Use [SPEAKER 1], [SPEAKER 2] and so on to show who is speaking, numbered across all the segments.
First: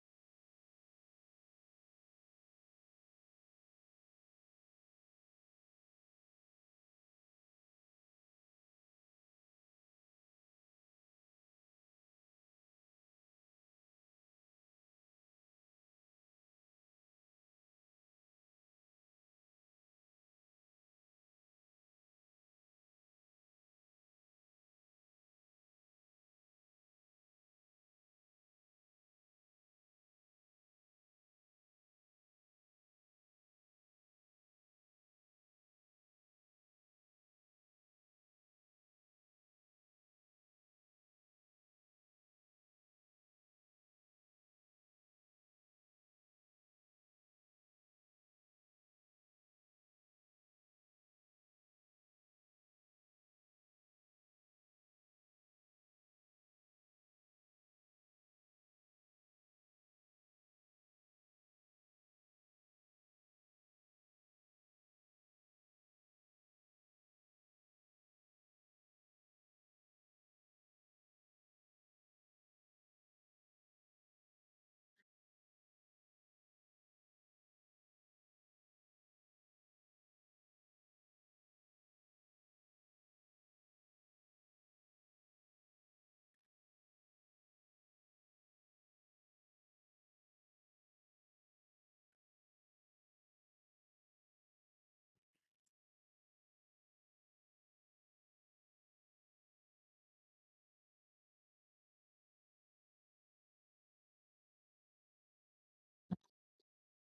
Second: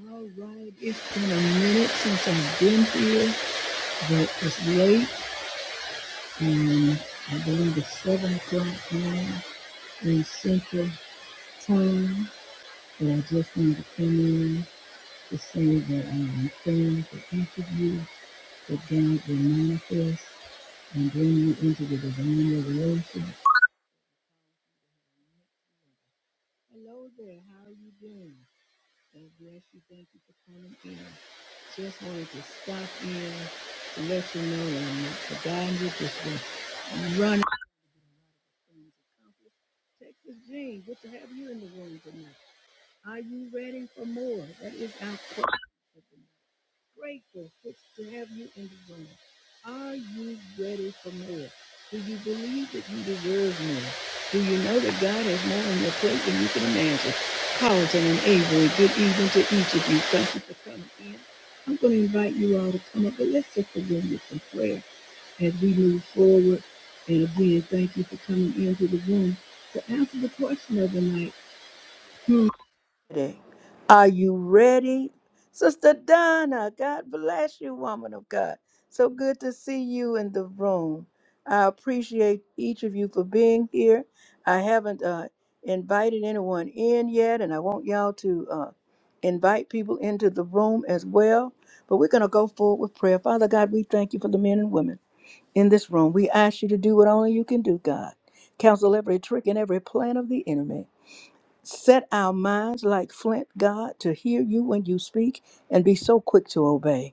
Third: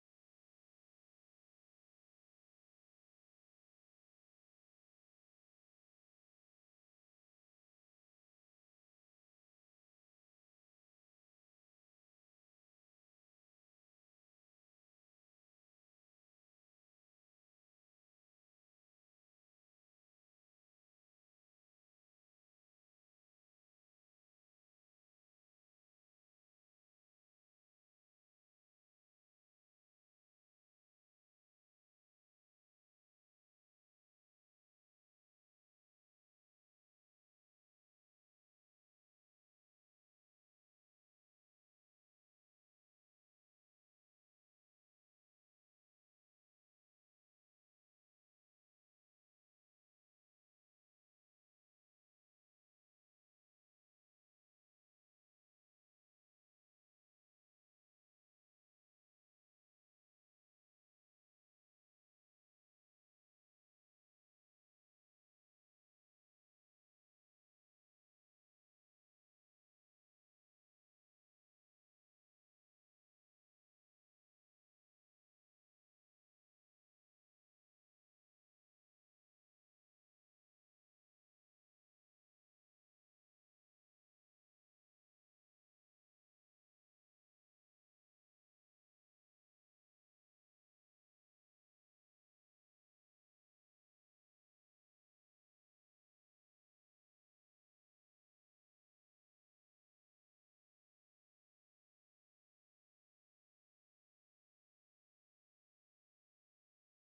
[SPEAKER 1] All right, it's been a minute since I've been here, but it's late, and I believe it's seven o'clock now in Central Time. But I just wanted to come in to say that I am praying for each of you that God will manifest and bring you into the divine revelation. Hello there, how are you doing? God bless you. Thank you for coming in. Just wanted to stop in to let you know that I'm not forgotten you. Just been running things accomplished. Texas Jean, good to have you in the room tonight. Are you ready for more? That is our question grateful to have you in the room. Are you ready for more? Do you believe that you deserve more? Do you know that God has more on your plate than you can imagine? Carlton and Avery, good evening to each of you. Thank you for coming in. I'm going to invite you all to come up, but let's just begin with some prayer as we move forward. And again, thank you for coming into the room to answer the question of the night. Hmm, ready? Are you ready? Sister Donna, God bless you, woman of God. So good to see you in the room. I appreciate each of you for being here. I haven't uh, invited anyone in yet, and I want y'all to uh, invite people into the room as well. But we're going to go forward with prayer. Father God, we thank you for the men and women in this room. We ask you to do what only you can do, God. Counsel every trick and every plan of the enemy. Set our minds like flint, God, to hear you when you speak and be so quick to obey.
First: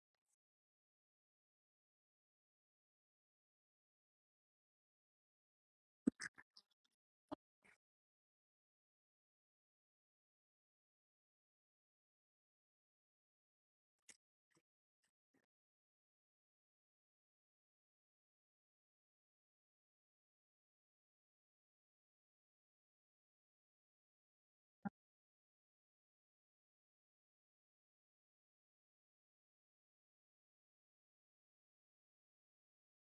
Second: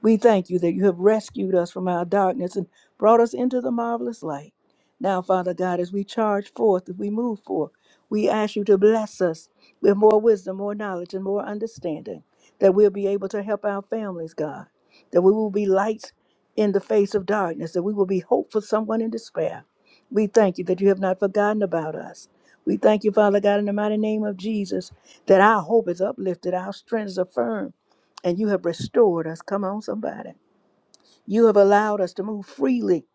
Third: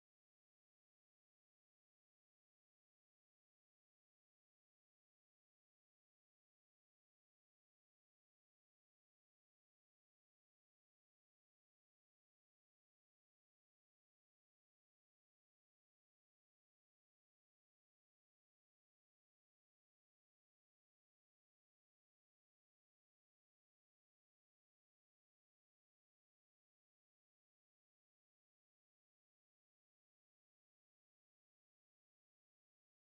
[SPEAKER 1] We thank you that you have rescued us from our darkness and brought us into the marvelous light. Now, Father God, as we charge forth, as we move forth, we ask you to bless us with more wisdom, more knowledge, and more understanding, that we'll be able to help our families, God, that we will be lights in the face of darkness, that we will be hope for someone in despair. We thank you that you have not forgotten about us. We thank you, Father God, in the mighty name of Jesus, that our hope is uplifted, our strength is affirmed and you have restored us. Come on, somebody. You have allowed us to move freely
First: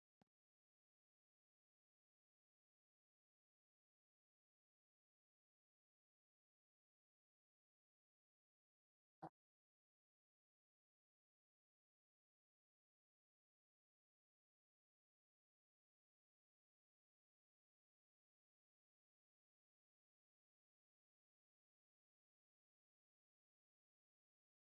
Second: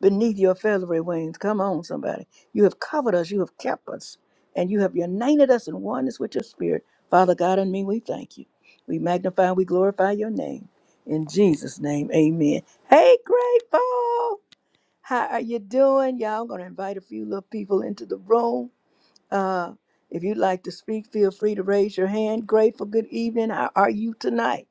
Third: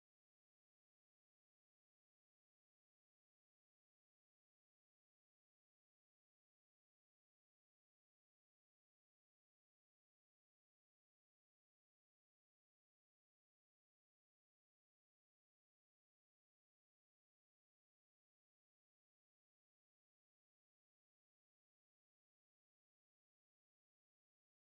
[SPEAKER 1] beneath your feathery wings. Come on, somebody. You have covered us, you have kept us, and you have united us in oneness with your spirit. Father God and me, we thank you. We magnify, we glorify your name. In Jesus' name, amen. Hey, grateful. How are you doing? Y'all, I'm going to invite a few little people into the room. Uh, if you'd like to speak, feel free to raise your hand. Grateful, good evening. How are you tonight?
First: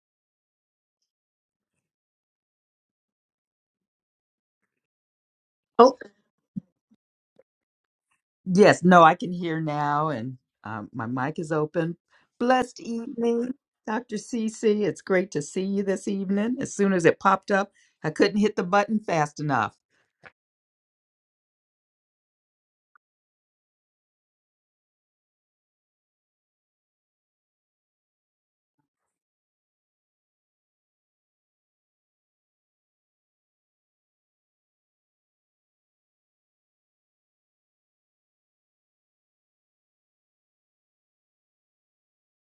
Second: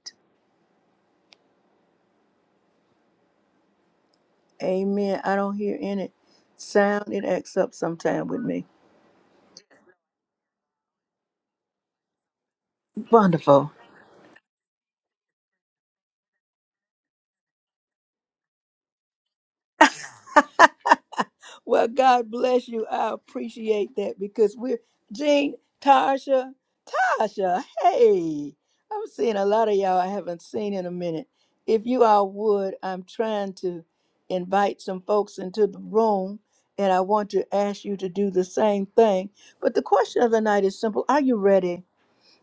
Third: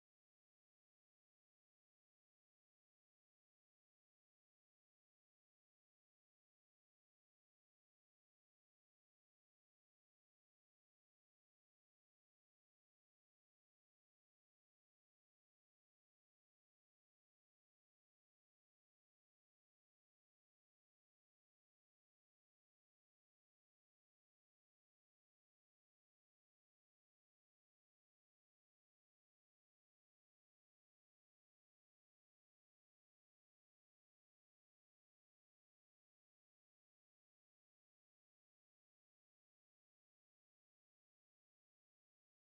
[SPEAKER 1] Amen. I don't hear
[SPEAKER 2] Oh,
[SPEAKER 1] any sound. It acts up sometime with me.
[SPEAKER 2] yes. No, I can hear now, and um, my mic is open. Blessed evening,
[SPEAKER 1] Wonderful.
[SPEAKER 2] Dr. Cece. It's great to see you this evening. As soon as it popped up, I couldn't hit the button fast enough.
[SPEAKER 1] Well, God bless you. I appreciate that because we're Jean, Tasha, Tasha. Hey, I'm seeing a lot of y'all I haven't seen in a minute. If you all would, I'm trying to invite some folks into the room, and I want to ask you to do the same thing. But the question of the night is simple: Are you ready?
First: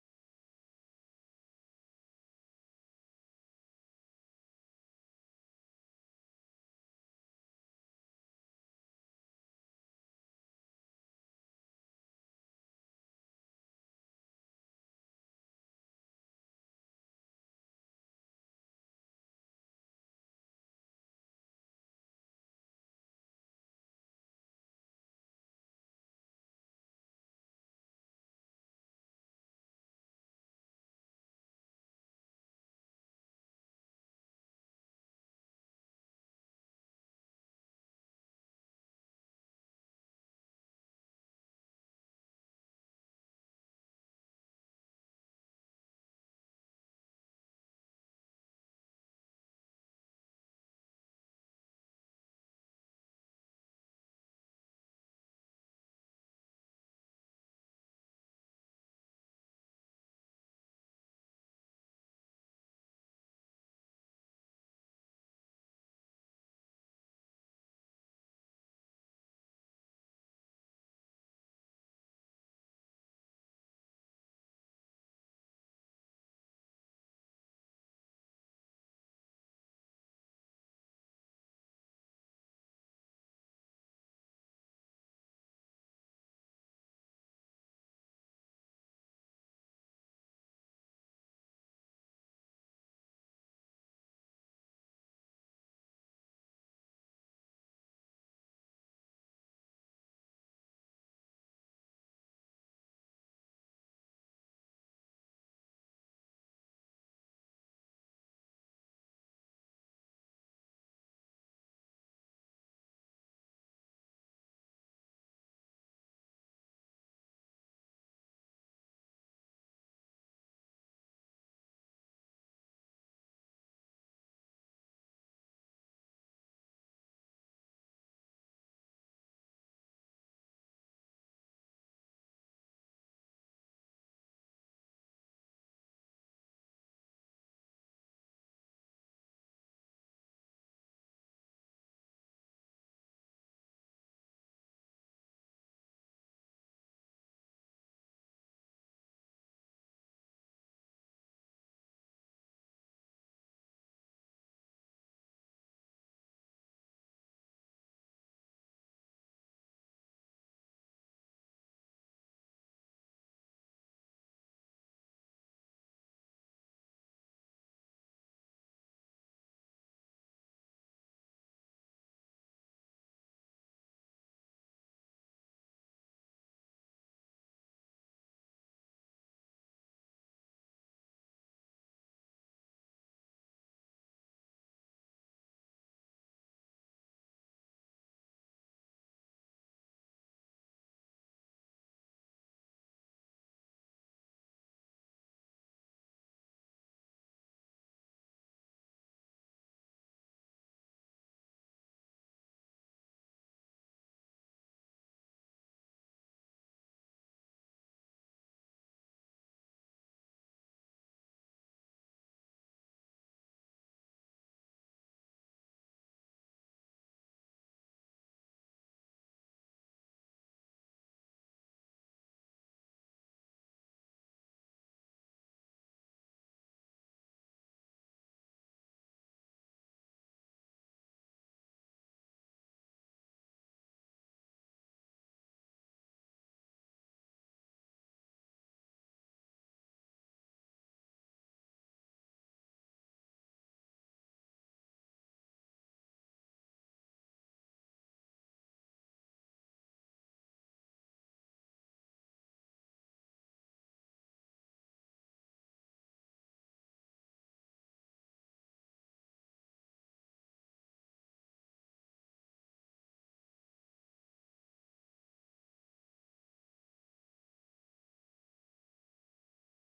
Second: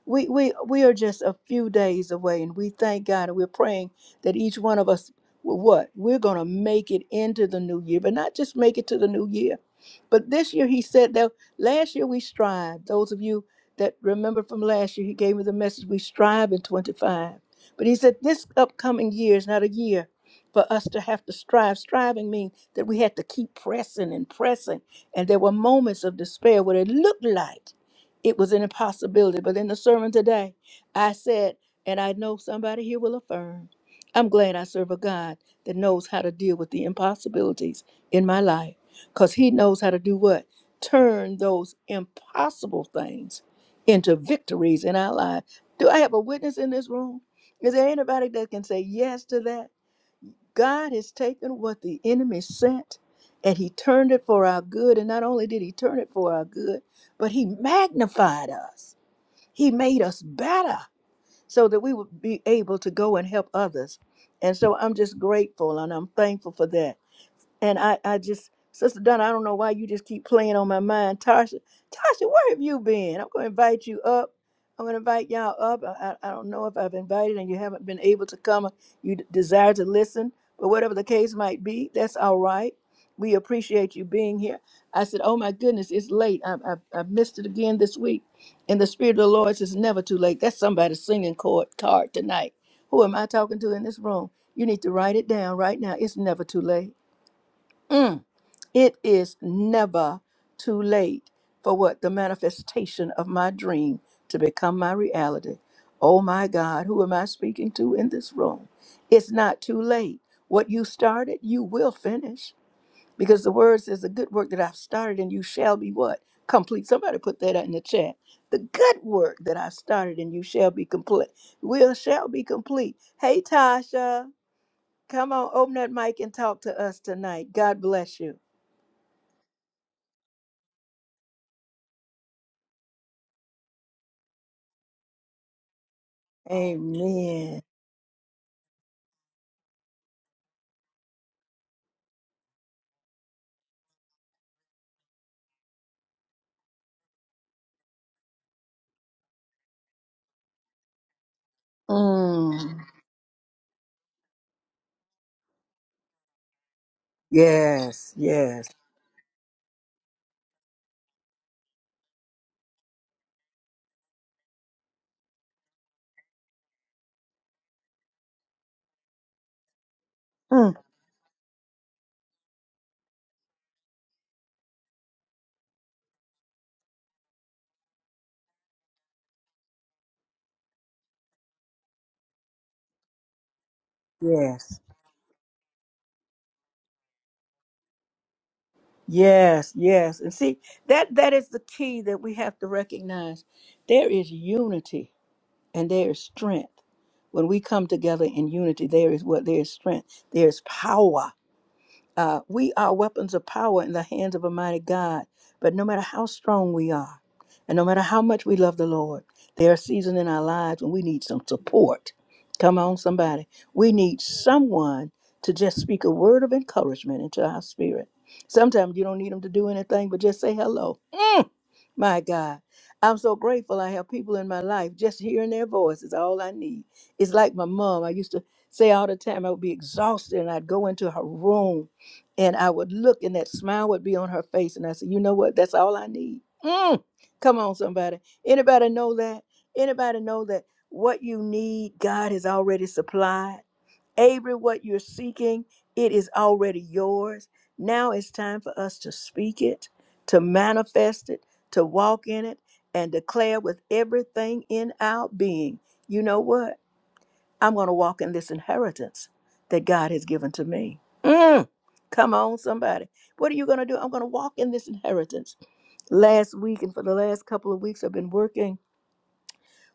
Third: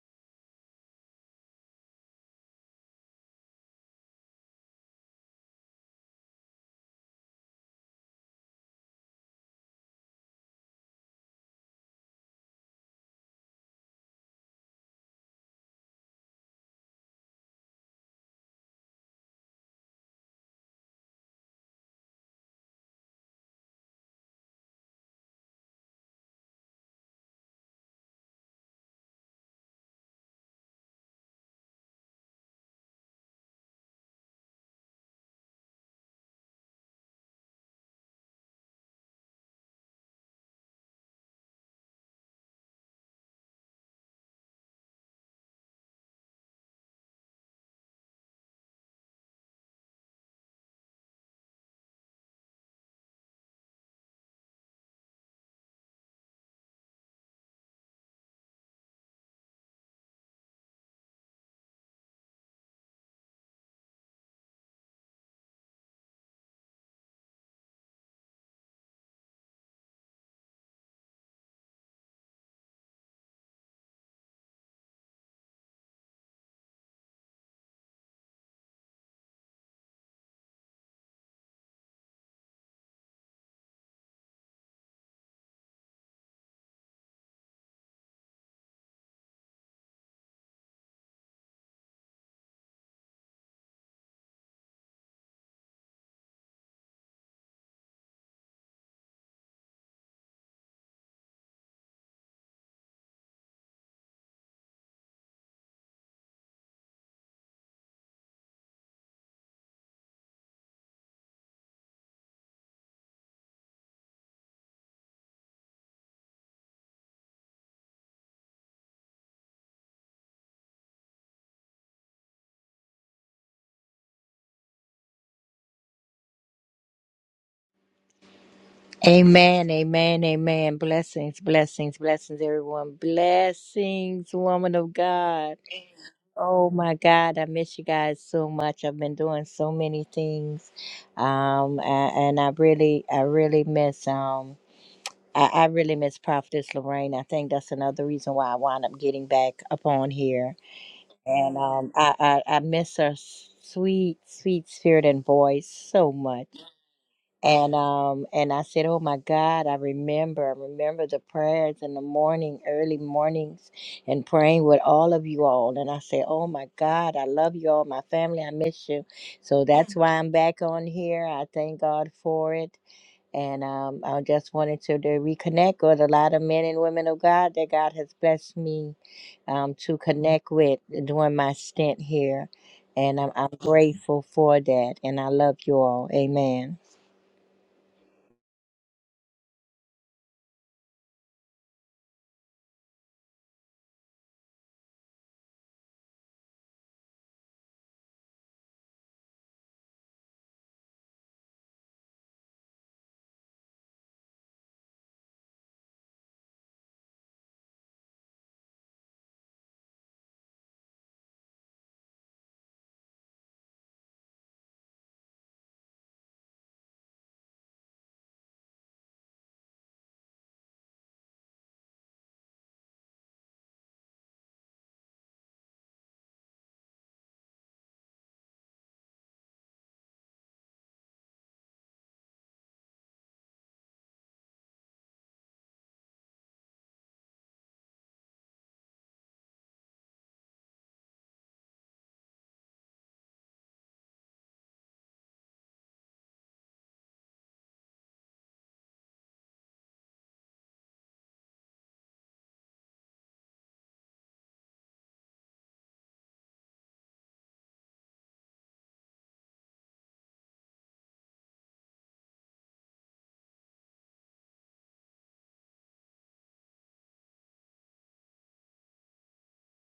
[SPEAKER 1] we we we are just a few days away and we thank God and we're praying that each one of us will what we're going to make it into the new year but not just make it to the new year but this year he said that last year we strived those of you that remember from last year he gave me the message we strive in 25 but he said this upcoming year is not a year for us to have to strive striving means that we had to keep pressing and pressing and there were moments of despair where it looked like it was an impossibility. But in the sermon today, I said, and I know somebody here will affirm, I'm glad I serve a God that knows how to deal with the impossibilities in my life because he knows how to do what? Turn those impossible things into victories in our life. Do I have a witness in this room? Is there anybody that can say yes to that? God has taken what the enemy sent and he turned it for our good. And not only did he turn it for our good, but he magnified us. He made us better so that we would be able to go and help others. And so I'm just grateful and I'm thankful for that. And I, I just, Sister Donna, I don't know why you just keep playing on my mind. Tasha, Tasha, where have you been? I'm going to invite you up. I'm going to invite y'all up. I, I, I don't know if I've invited and you haven't been able to come. You d- desire to listen, but whatever the case might be, that's all right. We appreciate you being here. I said, Oh my goodness, it's late. I, I, I missed it again this week. And the Spirit of the Lord says, Never too late. That's somebody's singing chord card tonight. Who am I talking to in this room? You need to write it down right now. It's never too late. Mm. It is never too late for what the manifestation of my dream to become my reality. Oh my God, who am I speaking to in this room? It's not too late. What you started, you will finish. Because the word says, the good work that I've started and you shall be what? Complete. Somebody put that out in the chat. The good work that I started and you shall be complete. Will shall be complete. Hey Tasha, come on, open that mic and talk to us tonight. God bless you.
[SPEAKER 3] Amen, amen, amen. Blessings, blessings, blessings, everyone. Blessings, woman of God. Oh my God, I
[SPEAKER 1] Amen.
[SPEAKER 3] miss you guys so much. I've been doing so many things, um, a- and I really, I really miss, um, I, I really miss Prophetess Lorraine. I think that's another reason why I wound up getting back up on here, and um, I, I, I
[SPEAKER 1] Mm.
[SPEAKER 3] miss her sweet, sweet spirit and voice so much. And
[SPEAKER 1] Yes,
[SPEAKER 3] um and I
[SPEAKER 1] yes.
[SPEAKER 3] said, "Oh my God, I remember. I remember the prayers in the morning, early mornings, and praying with all of you all." And I said, "Oh my God, I love you all, my family. I miss you." So that's why I'm back
[SPEAKER 1] Mm.
[SPEAKER 3] on here. I thank God for it. And um, I just wanted to, to reconnect with a lot of men and women of God that God has blessed me um, to connect with during my stint here. And I'm, I'm grateful for
[SPEAKER 1] Yes.
[SPEAKER 3] that. And I love you all. Amen.
[SPEAKER 1] Yes, yes. And see, that that is the key that we have to recognize. There is unity and there is strength. When we come together in unity, there is what there is strength. There is power. Uh, we are weapons of power in the hands of a mighty God. But no matter how strong we are, and no matter how much we love the Lord, there are seasons in our lives when we need some support. Come on, somebody. We need someone to just speak a word of encouragement into our spirit. Sometimes you don't need them to do anything, but just say hello. My God, I'm so grateful I have people in my life. Just hearing their voice is all I need. It's like my mom. I used to say all the time I would be exhausted and I'd go into her room and I would look and that smile would be on her face. And I said, you know what? That's all I need. Mm. Come on, somebody. Anybody know that? Anybody know that what you need, God has already supplied? Avery, what you're seeking, it is already yours. Now it's time for us to speak it, to manifest it, to walk in it, and declare with everything in our being, you know what? I'm going to walk in this inheritance that God has given to me. Mm, come on, somebody. What are you going to do? I'm going to walk in this inheritance. Last week and for the last couple of weeks, I've been working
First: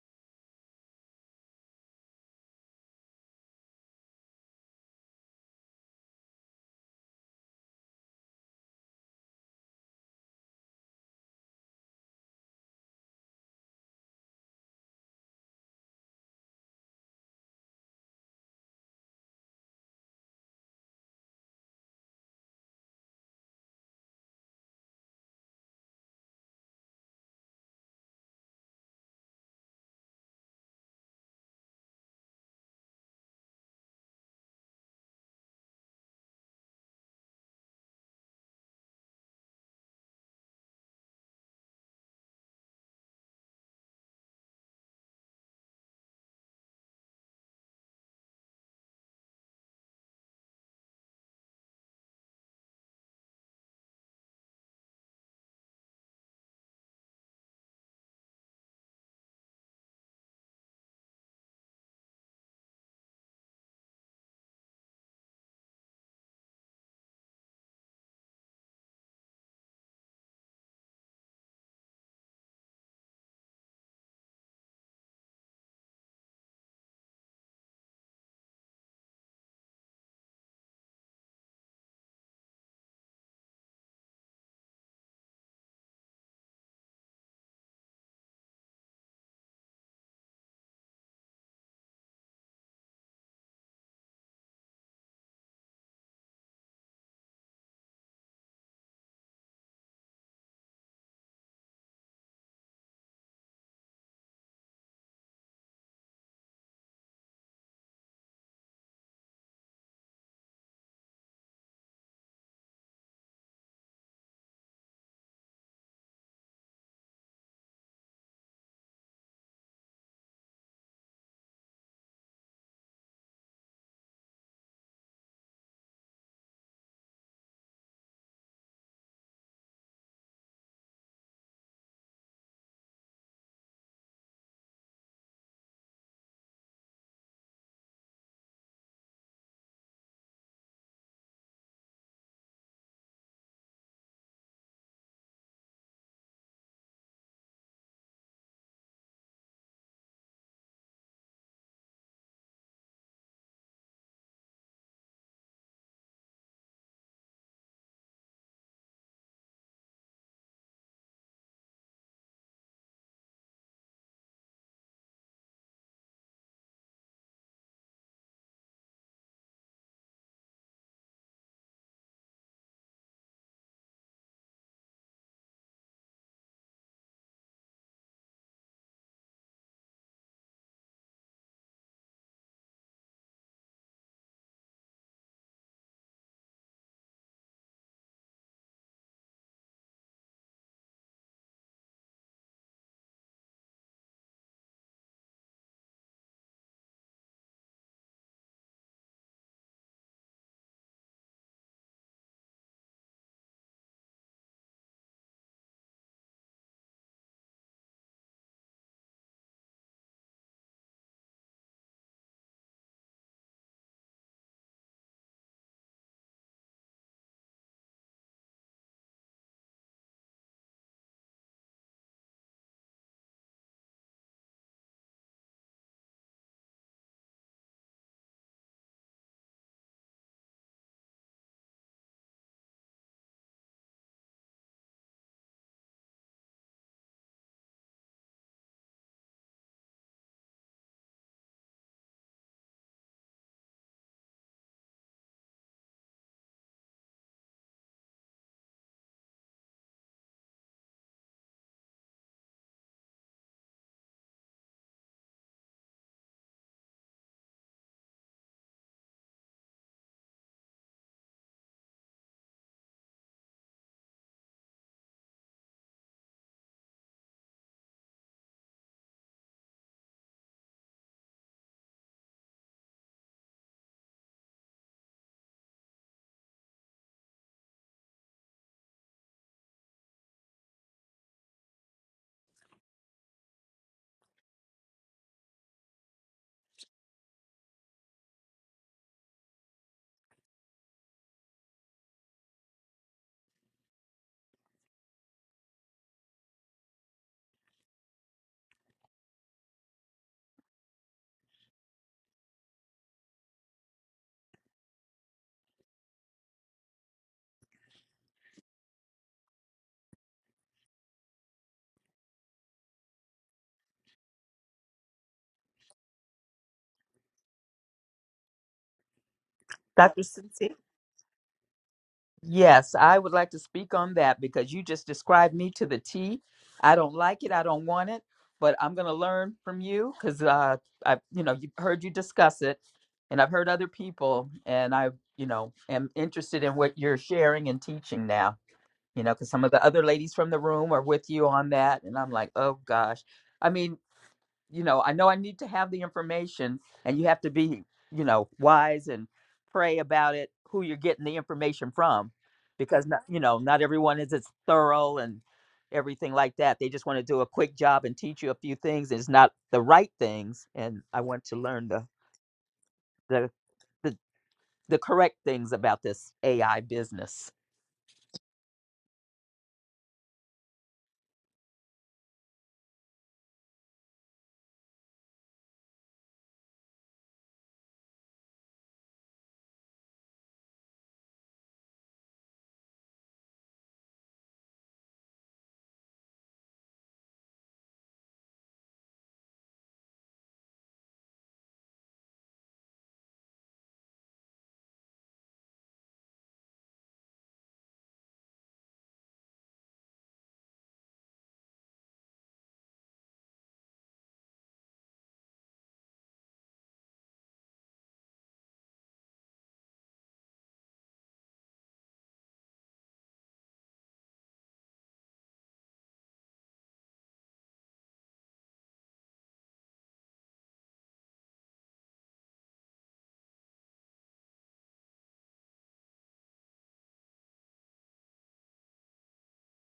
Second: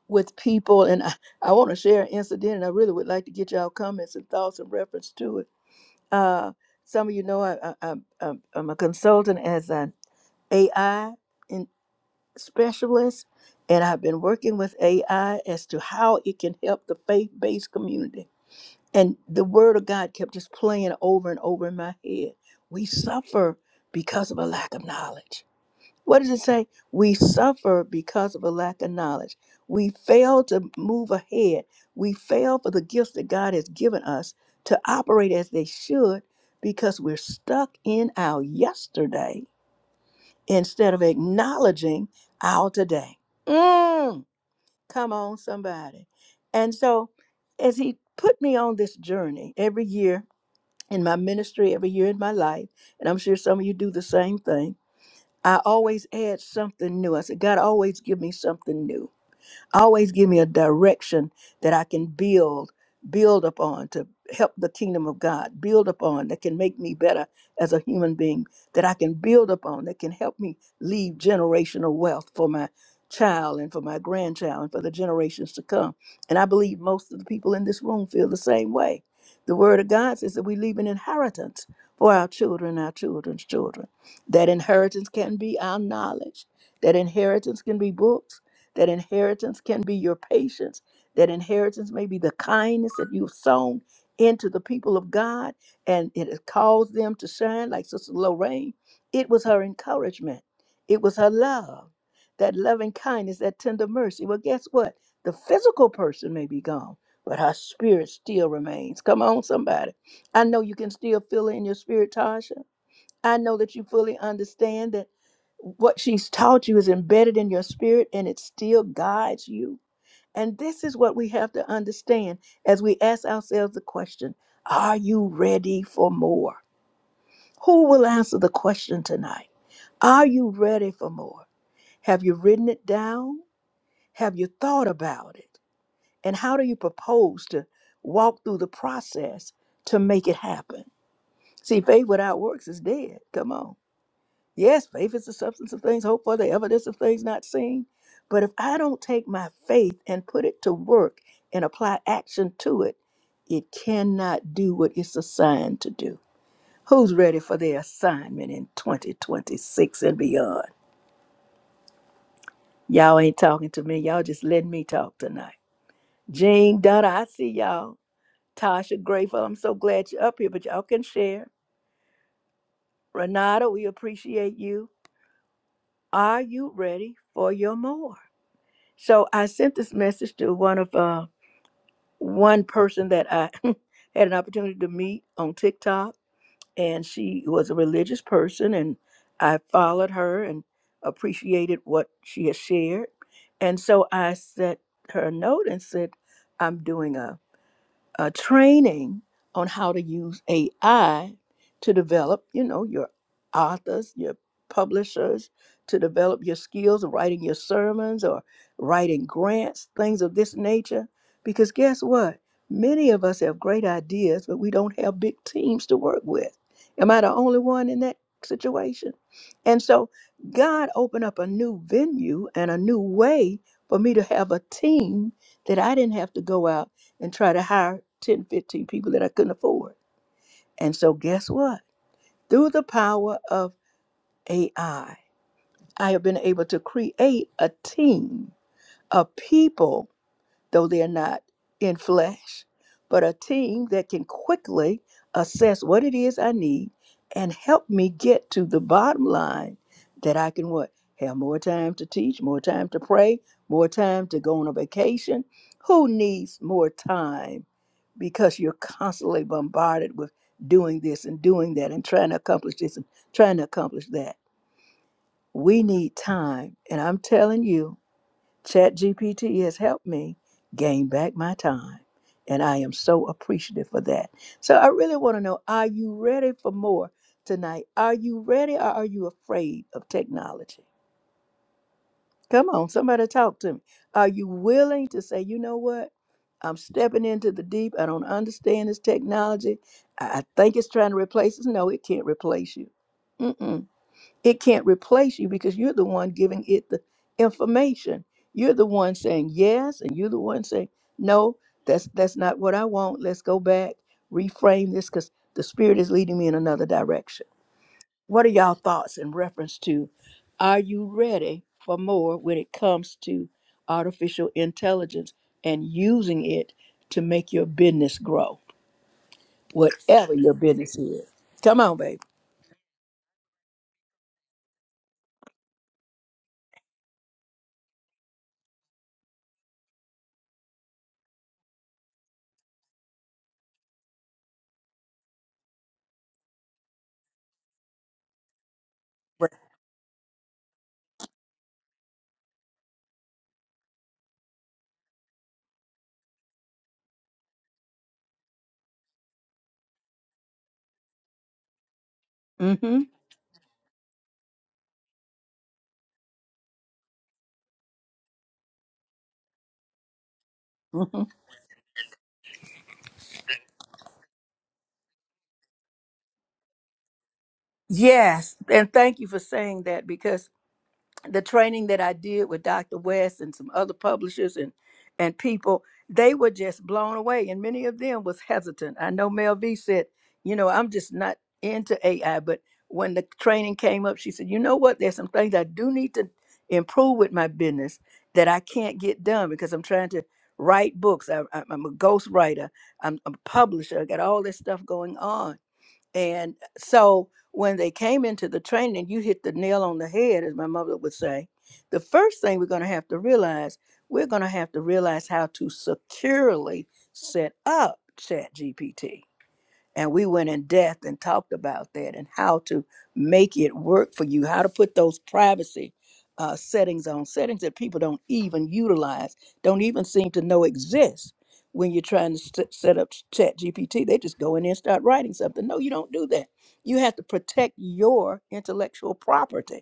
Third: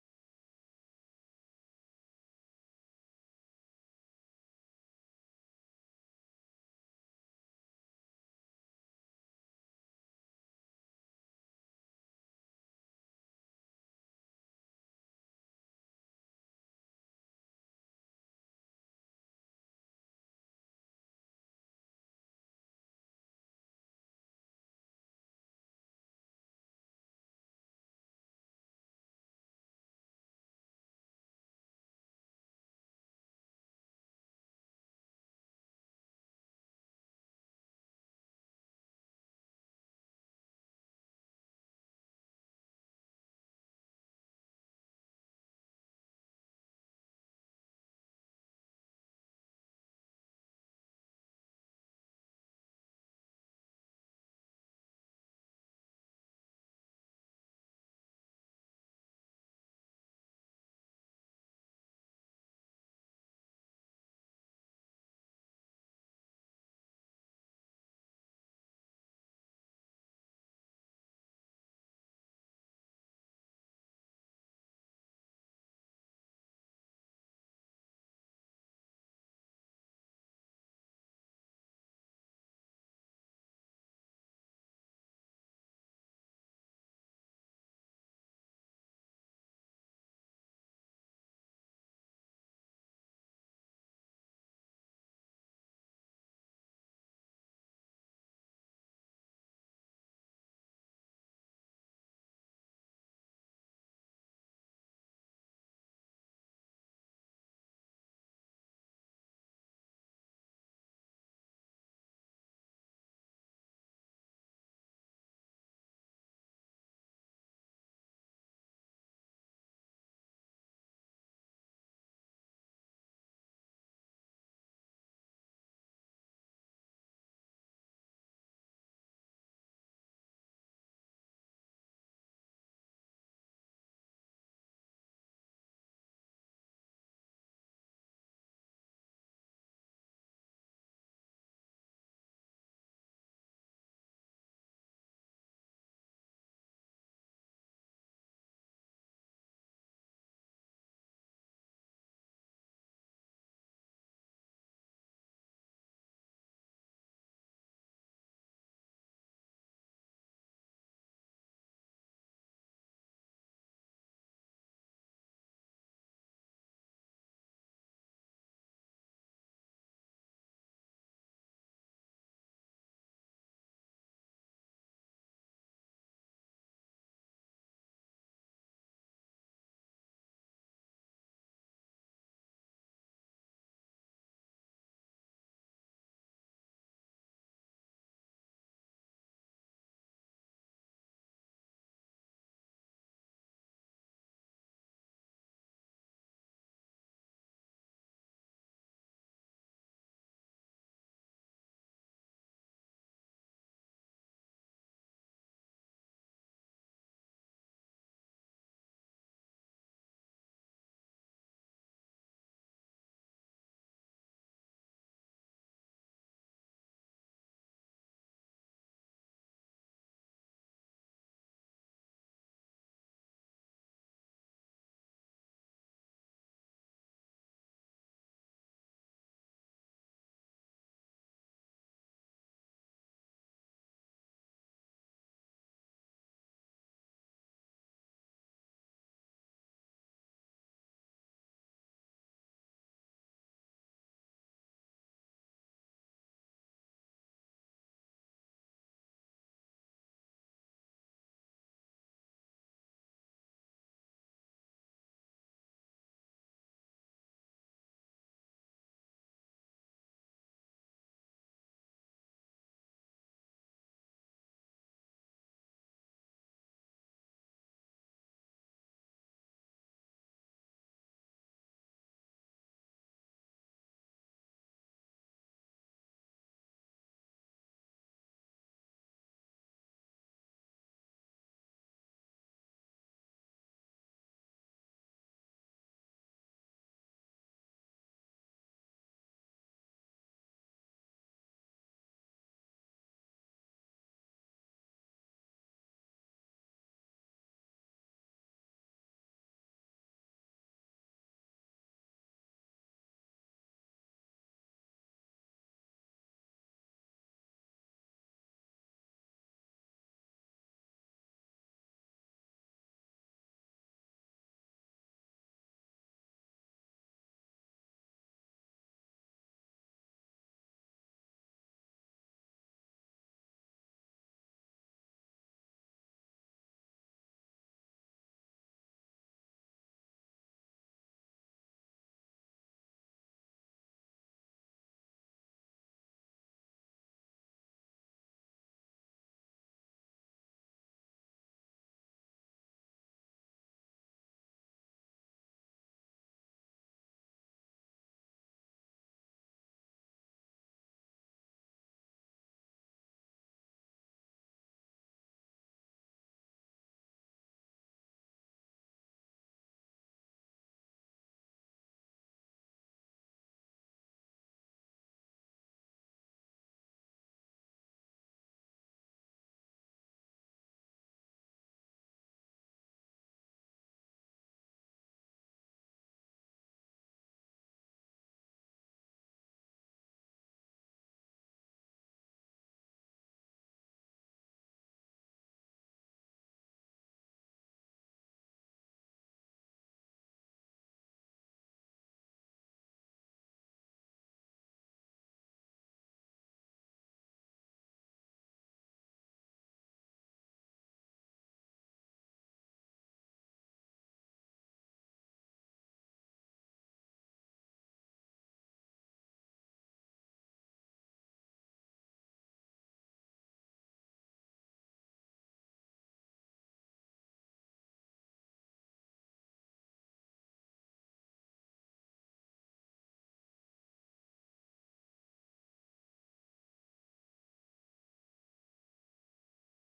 [SPEAKER 1] with people, and I, I want to share an incident, and I really would like to get y'all comments and thoughts in reference to it uh, some of you know I, I, I'm, I'm a consultant as an AI in specialist, and I've been working with AI as to how it can help the faith based community. And the word of God kept just playing over and over in my head. We suffer because of a lack of knowledge what does it say? We suffer because of a lack of knowledge. We fail to move ahead. We fail for the gifts that God has given us to operate as they should because we're stuck in our yesterday instead of acknowledging our today. Mm, come on, somebody. And so, as He put me on this journey every year in my ministry, every year in my life, and I'm sure some of you do the same thing I always add something new. I said, God always give me something new. Always give me a direction that I can build, build upon to help the kingdom of God, build upon that can make me better as a human being, that I can build upon, that can help me leave generational wealth for my child and for my grandchild and for the generations to come. And I believe most of the people in this room feel the same way. The word of God says that we leave an inheritance for our children, our children's children. That inheritance can be our knowledge. That inheritance can be books. That inheritance can be your patience. That inheritance may be the kindness that you've sown into the people of God and it has caused them to shine, like Sister Lorraine. It was her encouragement, it was her love, that loving kindness, that tender mercy. Well, guess what? The physical person may be gone, but her spirit still remains. Come on, somebody. I know you can still feel it in your spirit, Tasha. I know that you fully understand that what she's taught you is embedded in your spirit and it still guides you. And this is what we have to understand as we ask ourselves the question Are you ready for more? Who will answer the question tonight? Are you ready for more? Have you written it down? Have you thought about it? And how do you propose to walk through the process to make it happen? See, faith without works is dead. Come on. Yes, faith is the substance of things hoped for, the evidence of things not seen. But if I don't take my faith and put it to work and apply action to it, it cannot do what it's assigned to do. Who's ready for their assignment in 2026 and beyond? Y'all ain't talking to me. Y'all just letting me talk tonight. Jean, Donna, I see y'all. Tasha, grateful. I'm so glad you're up here, but y'all can share. Renata, we appreciate you. Are you ready for your more? So I sent this message to one of uh one person that I had an opportunity to meet on TikTok and she was a religious person and I followed her and appreciated what she had shared. And so I sent her a note and said, I'm doing a uh, training on how to use AI to develop, you know, your authors, your publishers, to develop your skills of writing your sermons or writing grants, things of this nature. Because guess what? Many of us have great ideas, but we don't have big teams to work with. Am I the only one in that situation? And so God opened up a new venue and a new way for me to have a team that I didn't have to go out and try to hire 10, 15 people that I couldn't afford. And so, guess what? Through the power of AI, I I have been able to create a team of people though they're not in flesh, but a team that can quickly assess what it is I need and help me get to the bottom line that I can what? Have more time to teach, more time to pray, more time to go on a vacation. Who needs more time? Because you're constantly bombarded with doing this and doing that and trying to accomplish this and trying to accomplish that. We need time. And I'm telling you, ChatGPT has helped me gain back my time. And I am so appreciative for that. So I really want to know are you ready for more tonight? Are you ready or are you afraid of technology? Come on, somebody talk to me. Are you willing to say, you know what? I'm stepping into the deep. I don't understand this technology. I I think it's trying to replace us. No, it can't replace you. Mm-mm. It can't replace you because you're the one giving it the information. You're the one saying yes, and you're the one saying no. That's that's not what I want. Let's go back, reframe this, because the spirit is leading me in another direction. What are y'all thoughts in reference to? Are you ready for more when it comes to artificial intelligence and using it to make your business grow,
[SPEAKER 2] Dr.
[SPEAKER 1] whatever your
[SPEAKER 2] Cynthia?
[SPEAKER 1] business is? Come on, baby.
[SPEAKER 2] Yes, I would like to speak on that because you just described me to the T. I don't like it. I don't want it, but I'm going to learn from you because uh, I've, you know, you heard you discuss it, and I've heard other people, and I, you know, am interested in what you're sharing and teaching now. you know, because some of the other ladies from the room are with you on that. And I'm like, oh gosh. I mean, you know, I know I need to have the information and you have to be, you know, wise and pray about it, who you're getting the information from, because,
[SPEAKER 1] Mm-hmm.
[SPEAKER 2] not, you know, not everyone is as thorough and everything like that. They just want to do a quick job and teach you a few things. It's not the right things. And I want to learn the, the, the, the correct things about this AI business.
[SPEAKER 1] Yes, and thank you for saying that because the training that I did with Dr. West and some other publishers and and people, they were just blown away, and many of them was hesitant. I know Mel V said, you know, I'm just not into AI, but when the training came up, she said, you know what? There's some things I do need to improve with my business that I can't get done because I'm trying to write books. I, I'm I'm a ghostwriter. I'm a publisher. I got all this stuff going on and so when they came into the training, you hit the nail on the head, as my mother would say. The first thing we're going to have to realize, we're going to have to realize how to securely set up ChatGPT and we went in depth and talked about that and how to make it work for you, how to put those privacy uh, settings on, settings that people don't even utilize, don't even seem to know exist when you're trying to st- set up Chat GPT. They just go in there and start writing something. No, you don't do that. You have to protect your intellectual property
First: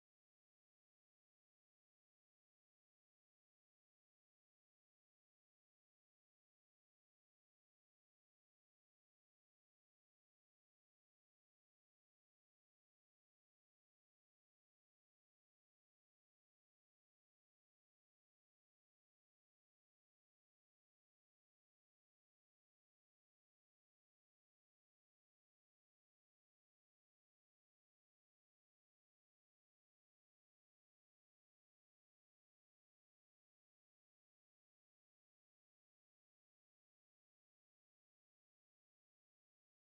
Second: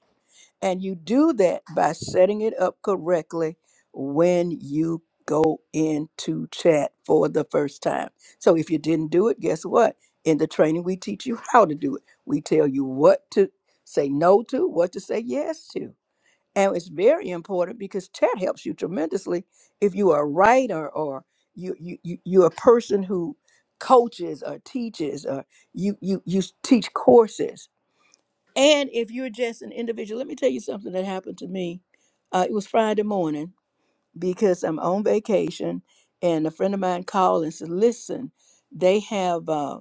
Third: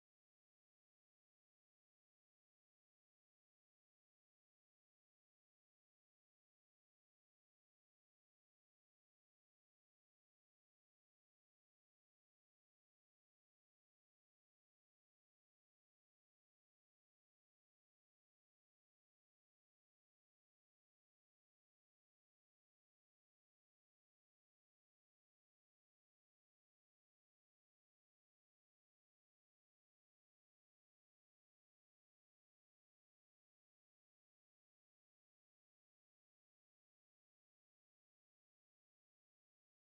[SPEAKER 1] and you do that by setting it up correctly when you go into chat for the first time. So if you didn't do it, guess what? In the training, we teach you how to do it. We tell you what to say no to, what to say yes to. And it's very important because chat helps you tremendously if you are a writer or you, you, you, you're a person who coaches or teaches or you, you, you teach courses and if you're just an individual, let me tell you something that happened to me. Uh, it was Friday morning because I'm on vacation, and a friend of mine called and said, "Listen, they have." uh,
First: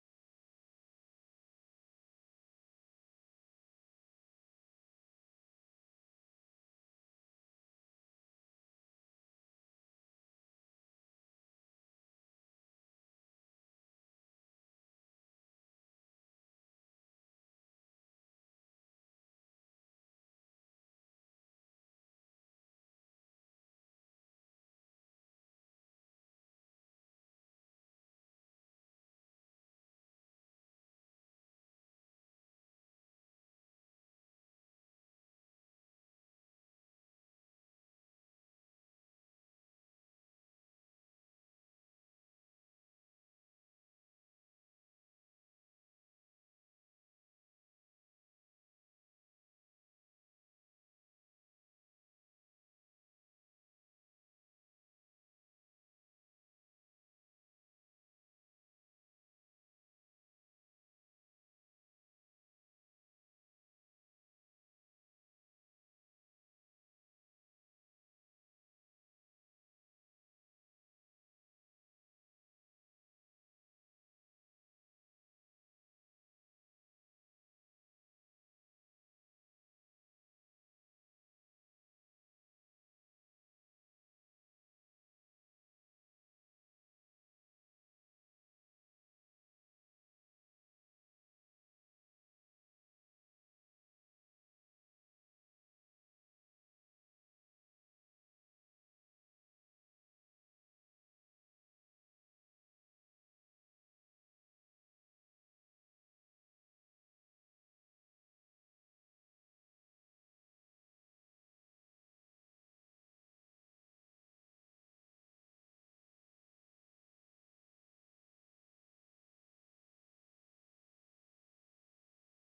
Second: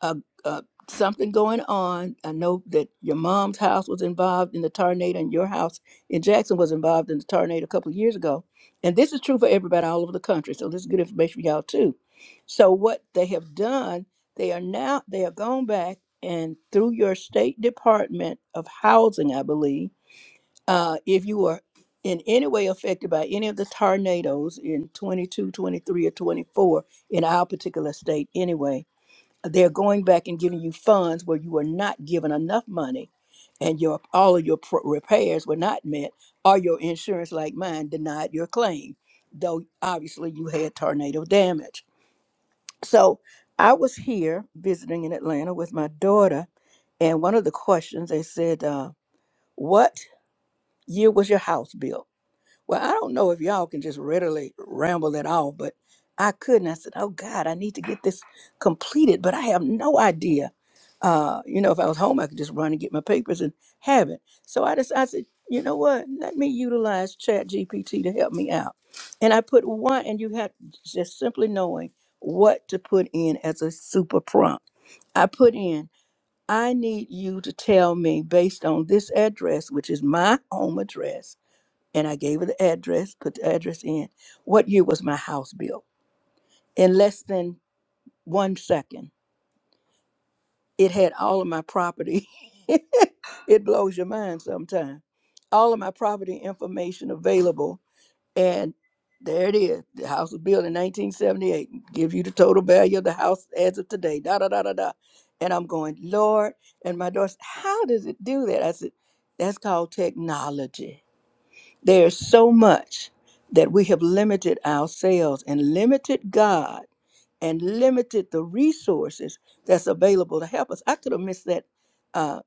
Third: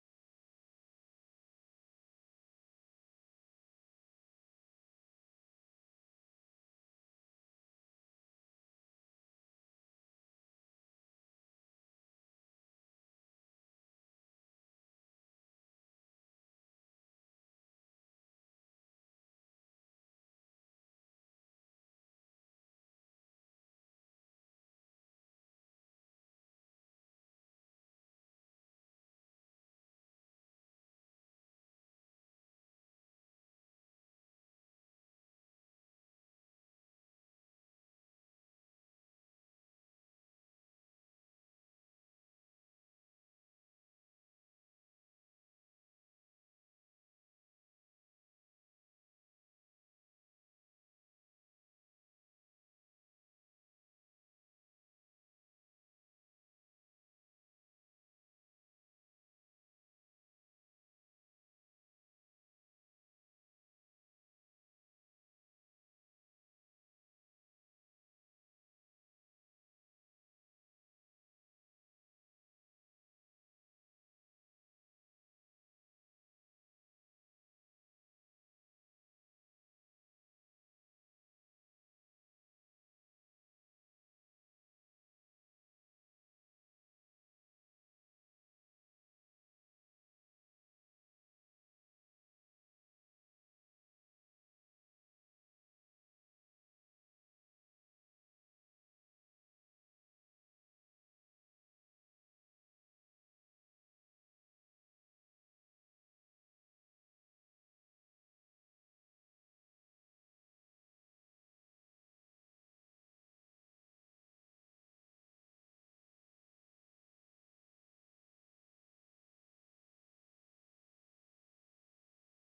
[SPEAKER 1] uh, uh, something going on. I know that your mom's house was involved in the tornado, and your house in Jackson was involved in the tornado a couple of years ago. And this is true for everybody all over the country. So this is good information for y'all too. So what they have done, they are now they are gone back and through your state department of housing, I believe, uh, if you were in any way affected by any of the tornadoes in 22, 23, or 24 in our particular state anyway, they're going back and giving you funds where you were not given enough money and your all of your pro- repairs were not met or your insurance like mine denied your claim though obviously you had tornado damage so i was here visiting in atlanta with my daughter and one of the questions they said uh, what year was your house built well, I don't know if y'all can just readily ramble at all, but I couldn't. I said, "Oh God, I need to get this completed," but I have no idea. Uh, you know, if I was home, I could just run and get my papers and have it. So I just, I said, you know what? Let me utilize Chat GPT to help me out. And I put one, and you have just simply knowing what to put in as a super prompt. I put in, I need you to tell me based on this address, which is my home address and I gave her the address, put the address in. What year was my house built? In less than one second, it had all of my property. it blows your mind sometimes. All of my property information available, and there it is. The house was built in 1978. Give you the total value of the house as of today. Da da da da da. And I'm going, Lord, and my daughter, said, how does it do that? I said, that's called technology. There's so much that we have limited ourselves and limited God and limited the resources that's available to help us. I could have missed that uh,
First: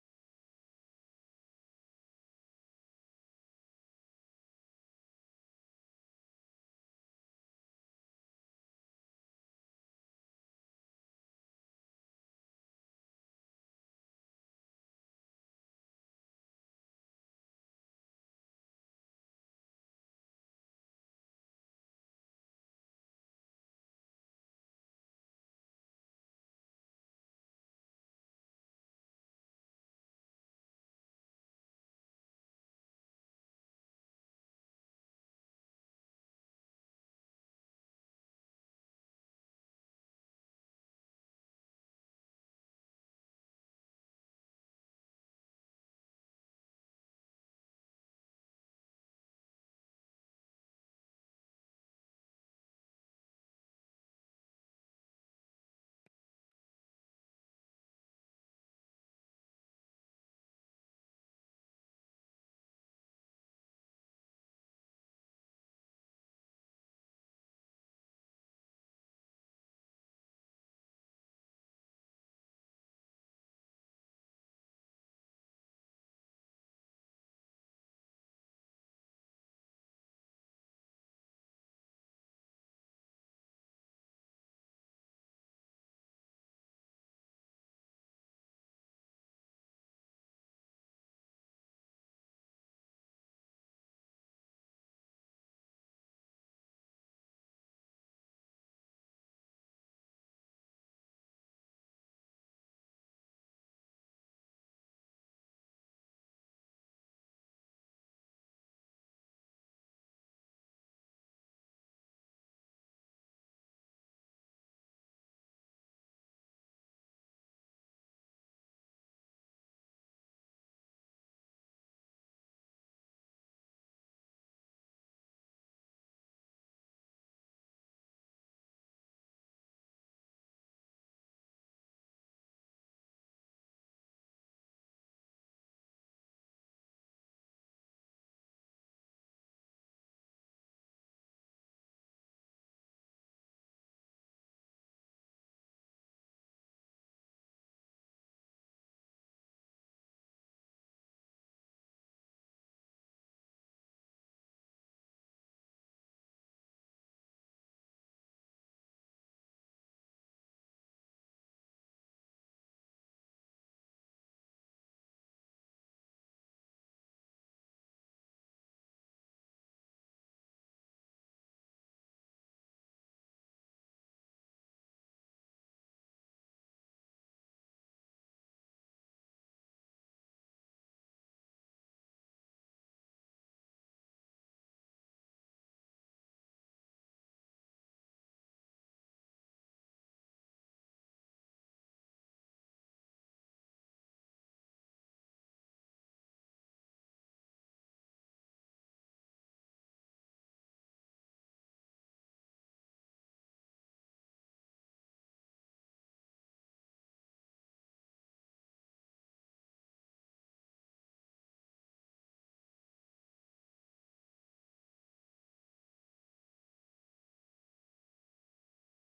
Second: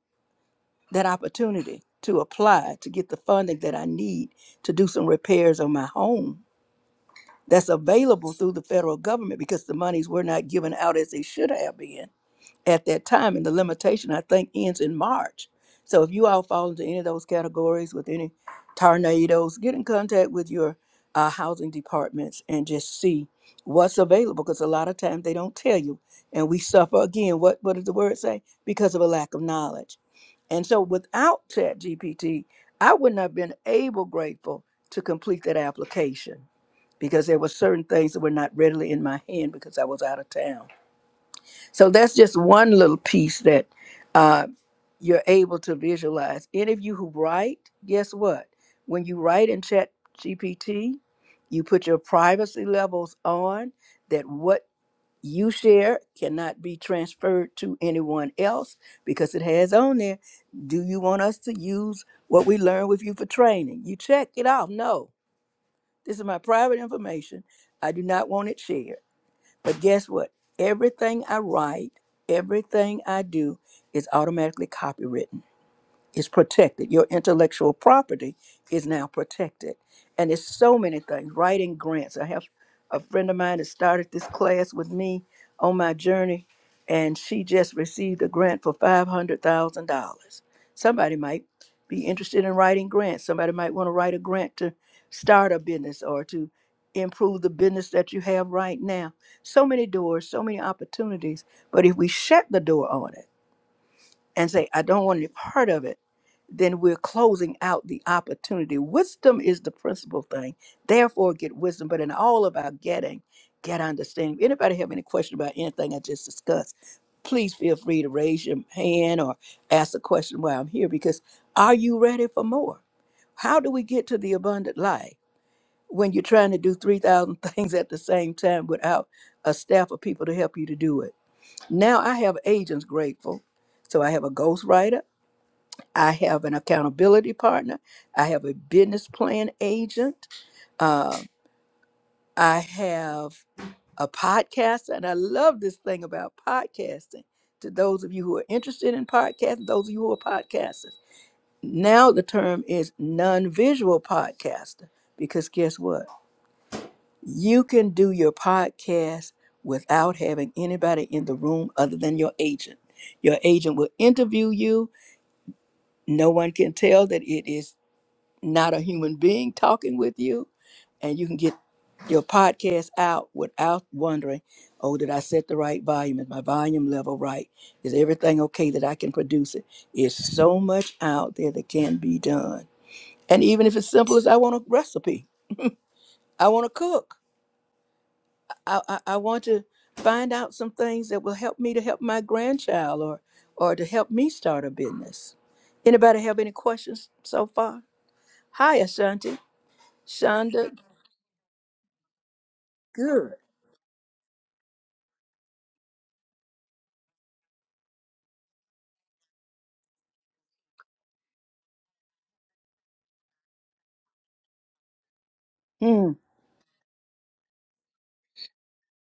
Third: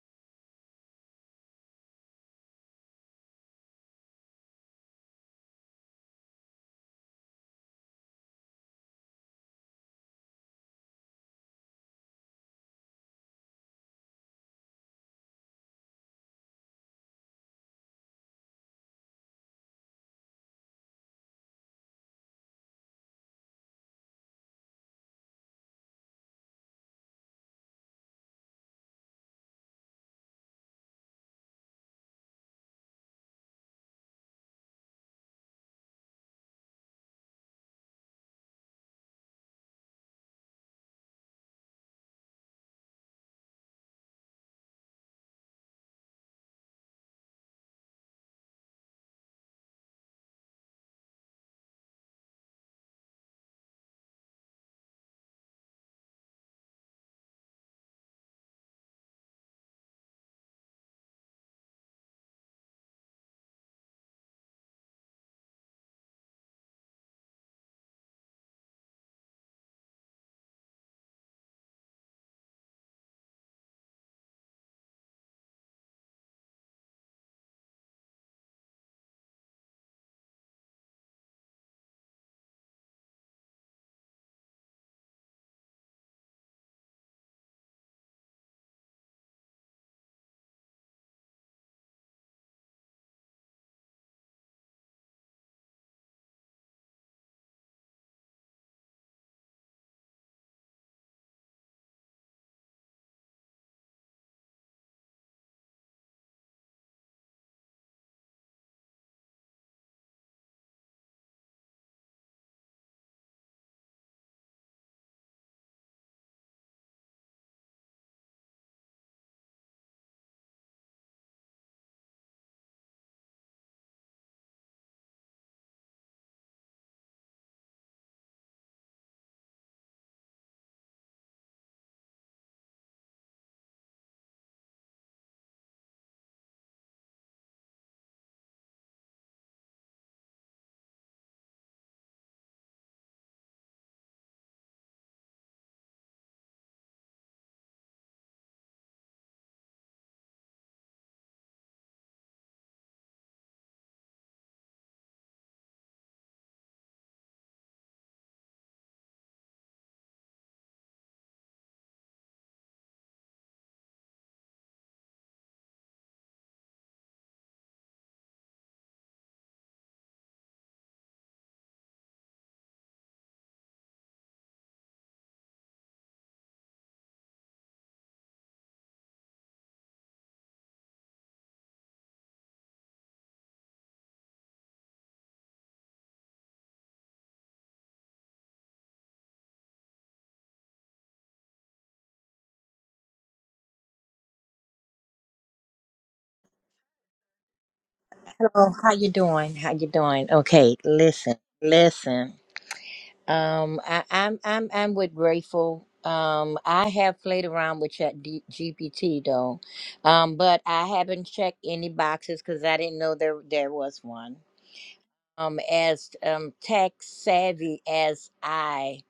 [SPEAKER 1] that opportunity to apply to get the funding that I need to do some repairs on my home that's available through the federal government because the monies were not given out as they should have been at that time. And the limitation, I think, ends in March. So if you all fall into any of those categories with any tornadoes, get in contact with your uh, housing departments and just see what's available because a lot of times they don't tell you. And we suffer again, what, what does the word say? Because of a lack of knowledge. And so without ChatGPT, I wouldn't have been able, grateful, to complete that application because there were certain things that were not readily in my hand because I was out of town. So that's just one little piece that uh, you're able to visualize. Any of you who write, guess what? When you write in Chat GPT, you put your privacy levels on that what you share cannot be transferred to anyone else because it has on there. Do you want us to use what we learned with you for training? You check it off. No, this is my private information. I do not want it shared. But guess what? Everything I write, everything I do is automatically copywritten is protected. Your intellectual property is now protected. And it's so many things. Writing grants. I have a friend of mine that started this class with me on my journey, and she just received a grant for $500,000. Somebody might be interested in writing grants. Somebody might want to write a grant to start a business or to improve the business that you have right now. So many doors, so many opportunities. But if we shut the door on it, and say, I don't want any part of it, then we're closing out the opportunity. Wisdom is the principal thing. Therefore, get wisdom. But in all about getting, get understanding. If anybody have any question about anything I just discussed, please feel free to raise your hand or ask a question while I'm here because are you ready for more? How do we get to the abundant life when you're trying to do 3,000 things at the same time without a staff of people to help you to do it? Now I have agents grateful. So I have a ghostwriter, I have an accountability partner, I have a business plan agent, uh, I have a podcast, and I love this thing about podcasting. To those of you who are interested in podcasting, those of you who are podcasters, now the term is non visual podcaster because guess what? You can do your podcast without having anybody in the room other than your agent. Your agent will interview you. No one can tell that it is not a human being talking with you. And you can get your podcast out without wondering oh, did I set the right volume? Is my volume level right? Is everything okay that I can produce it? It's so much out there that can be done. And even if it's simple as I want a recipe, I want to cook. I, I, I want to find out some things that will help me to help my grandchild or or to help me start a business. Anybody have any questions so far?
[SPEAKER 3] Hello,
[SPEAKER 1] Hi,
[SPEAKER 3] how you
[SPEAKER 1] Ashanti.
[SPEAKER 3] doing? How you doing?
[SPEAKER 1] Shonda.
[SPEAKER 3] Okay, listen, listen.
[SPEAKER 1] Good.
[SPEAKER 3] Um, I, I'm I'm I'm with grateful. Um, I have played around with Chat D- GPT though, um, but I haven't checked any boxes because I didn't know there there was one. Um, as
[SPEAKER 1] Hmm.
[SPEAKER 3] um tech savvy as I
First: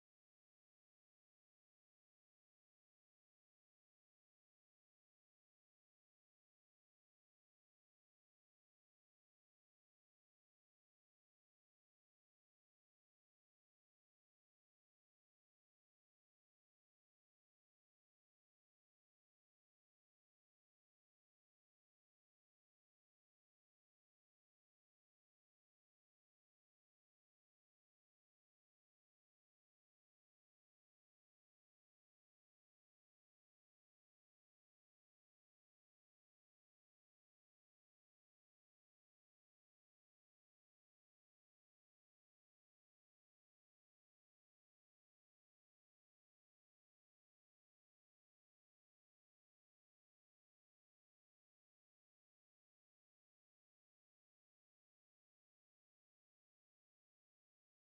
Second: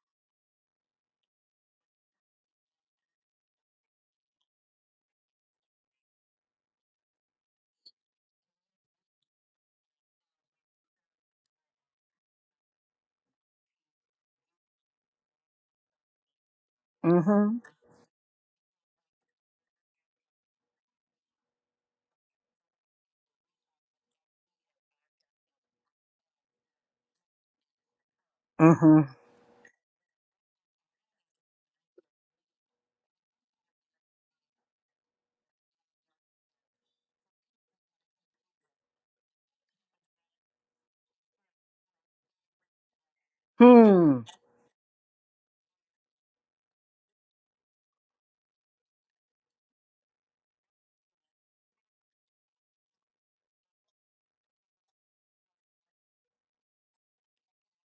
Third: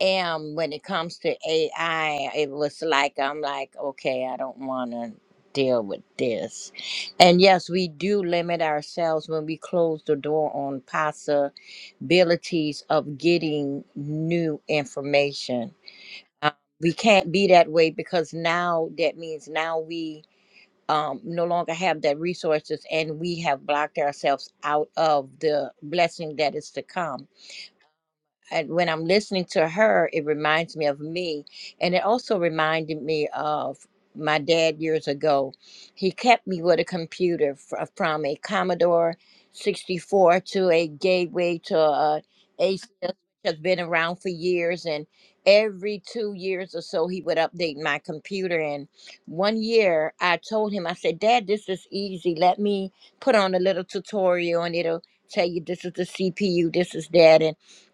[SPEAKER 3] am when it comes to AI, it was like I'm like okay, I don't want to deal with this. And yes, we do limit ourselves when we close the door on PASA abilities of getting new information. Um, we can't be
[SPEAKER 1] Mm-hmm.
[SPEAKER 3] that way because now that means now we um, no longer have that resources and we have blocked ourselves out of the blessing that is to come and when I'm listening to her, it reminds me of me. And it also reminded me of my dad years ago. He kept me with a computer fr- uh, from a Commodore 64 to a Gateway to uh, a ACS, which has been around
[SPEAKER 1] Mm-hmm.
[SPEAKER 3] for years. And every two years or so, he would update my computer. And one year, I told him, I said, Dad, this is easy. Let me put on a little tutorial and it'll tell you this is the CPU, this is that. And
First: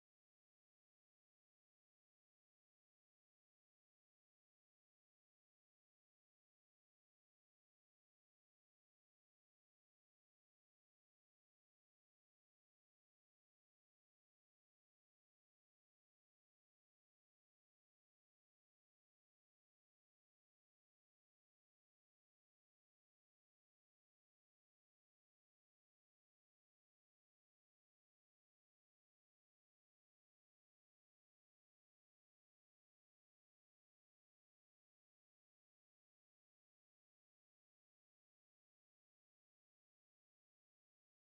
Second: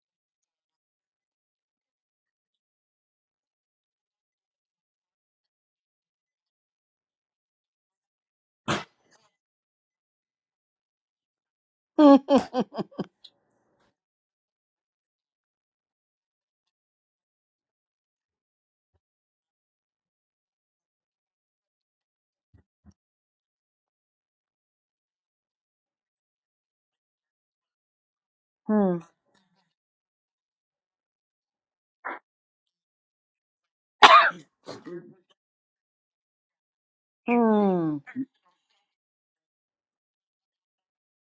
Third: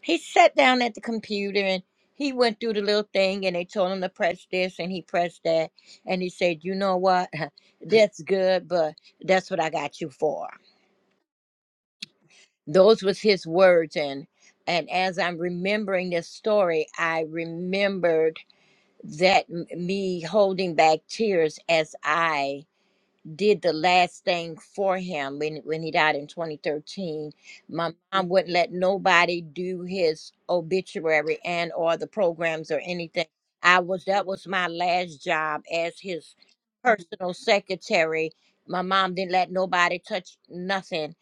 [SPEAKER 3] he sat down at the computer and he went through the little thing and they told him to press this and he pressed that and he said you know what that's good but that's what i got you for
[SPEAKER 1] Hmm.
[SPEAKER 3] those was his words and and as i'm remembering this story i remembered that m- me holding back tears as i did the last thing for him when when he died in 2013 my mom wouldn't let
[SPEAKER 1] Hmm.
[SPEAKER 3] nobody do his obituary and or the programs or anything i was that was my last job as his personal
[SPEAKER 1] Hmm. Hmm.
[SPEAKER 3] secretary my mom didn't let nobody touch nothing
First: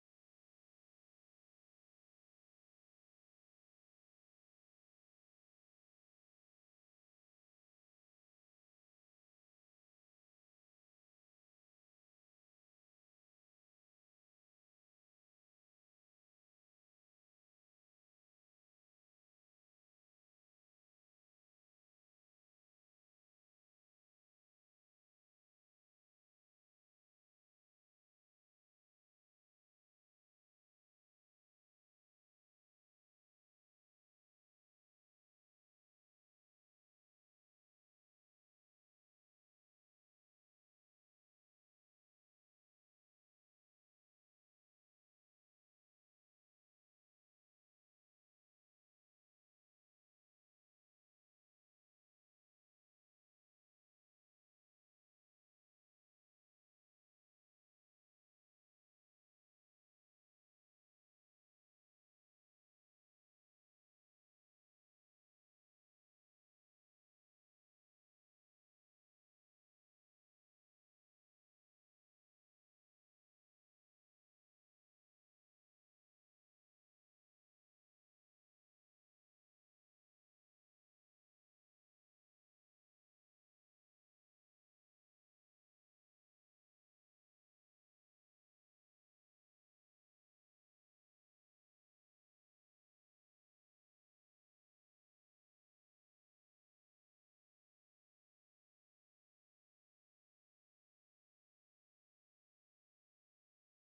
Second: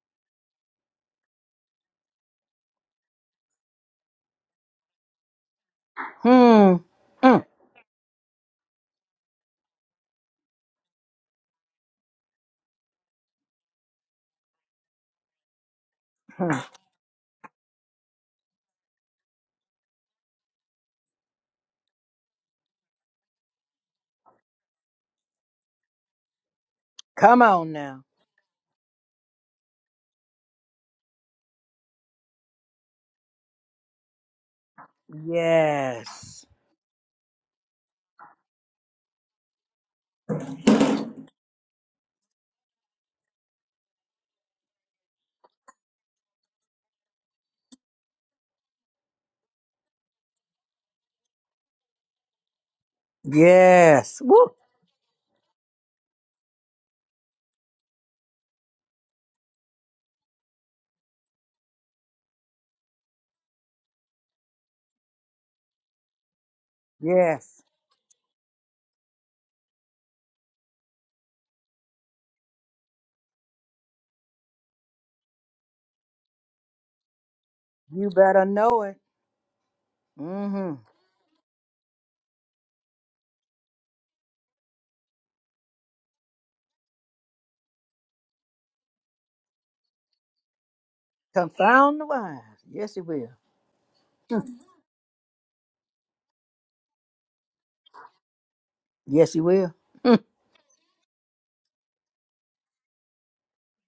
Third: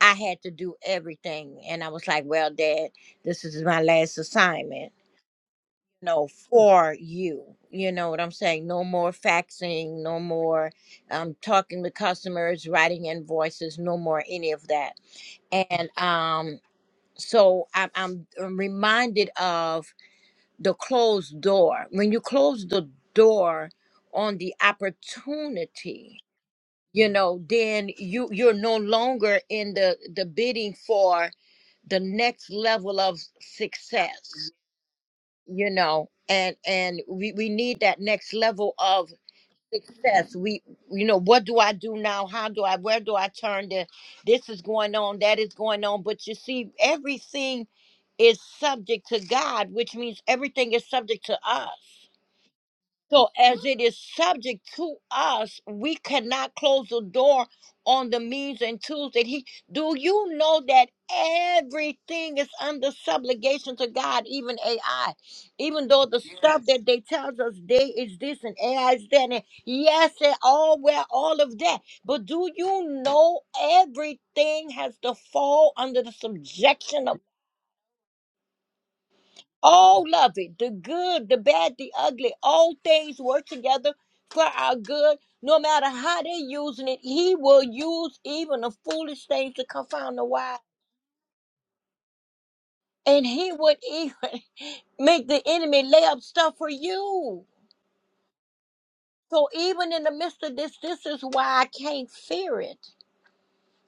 [SPEAKER 3] i had to do everything and i was like well dad this is my last assignment know,
[SPEAKER 1] Hmm.
[SPEAKER 3] for you. You know what I'm saying? No more faxing, no more um, talking to customers, writing invoices, no more any of that. And
[SPEAKER 1] Mm-hmm.
[SPEAKER 3] um, so I'm, I'm I'm reminded of the closed door. When you close the door on the opportunity, you
[SPEAKER 1] Come
[SPEAKER 3] know,
[SPEAKER 1] on
[SPEAKER 3] then
[SPEAKER 1] now.
[SPEAKER 3] you you're no longer in the the bidding for the next level of success you know
[SPEAKER 1] Yes.
[SPEAKER 3] and and we we need that next level of success we you know what do i do now how do i where do i turn to this is going on that is going on but you see everything is subject to god which means everything is subject to us so, as it is
[SPEAKER 1] Yes. Woo.
[SPEAKER 3] subject to us, we cannot close the door on the means and tools that He. Do you know that everything is under subligation to God, even AI? Even though the stuff that they tells us
[SPEAKER 1] Yes.
[SPEAKER 3] they is this and AI is that, and yes, and all well, all of that. But do you know everything has to fall under the subjection of
[SPEAKER 1] You better know it.
[SPEAKER 3] all of it the
[SPEAKER 1] Mm-hmm.
[SPEAKER 3] good, the bad, the ugly, all things work together for our good. No matter how they're using it, He will use even the foolish things to confound the wise.
[SPEAKER 1] Confound the wise. Yes, it
[SPEAKER 3] And
[SPEAKER 1] will.
[SPEAKER 3] He would even make the enemy lay up stuff for you.
[SPEAKER 1] Yes, he
[SPEAKER 3] So
[SPEAKER 1] will.
[SPEAKER 3] even in the
[SPEAKER 1] Mm,
[SPEAKER 3] midst of this, this is why I can't fear it.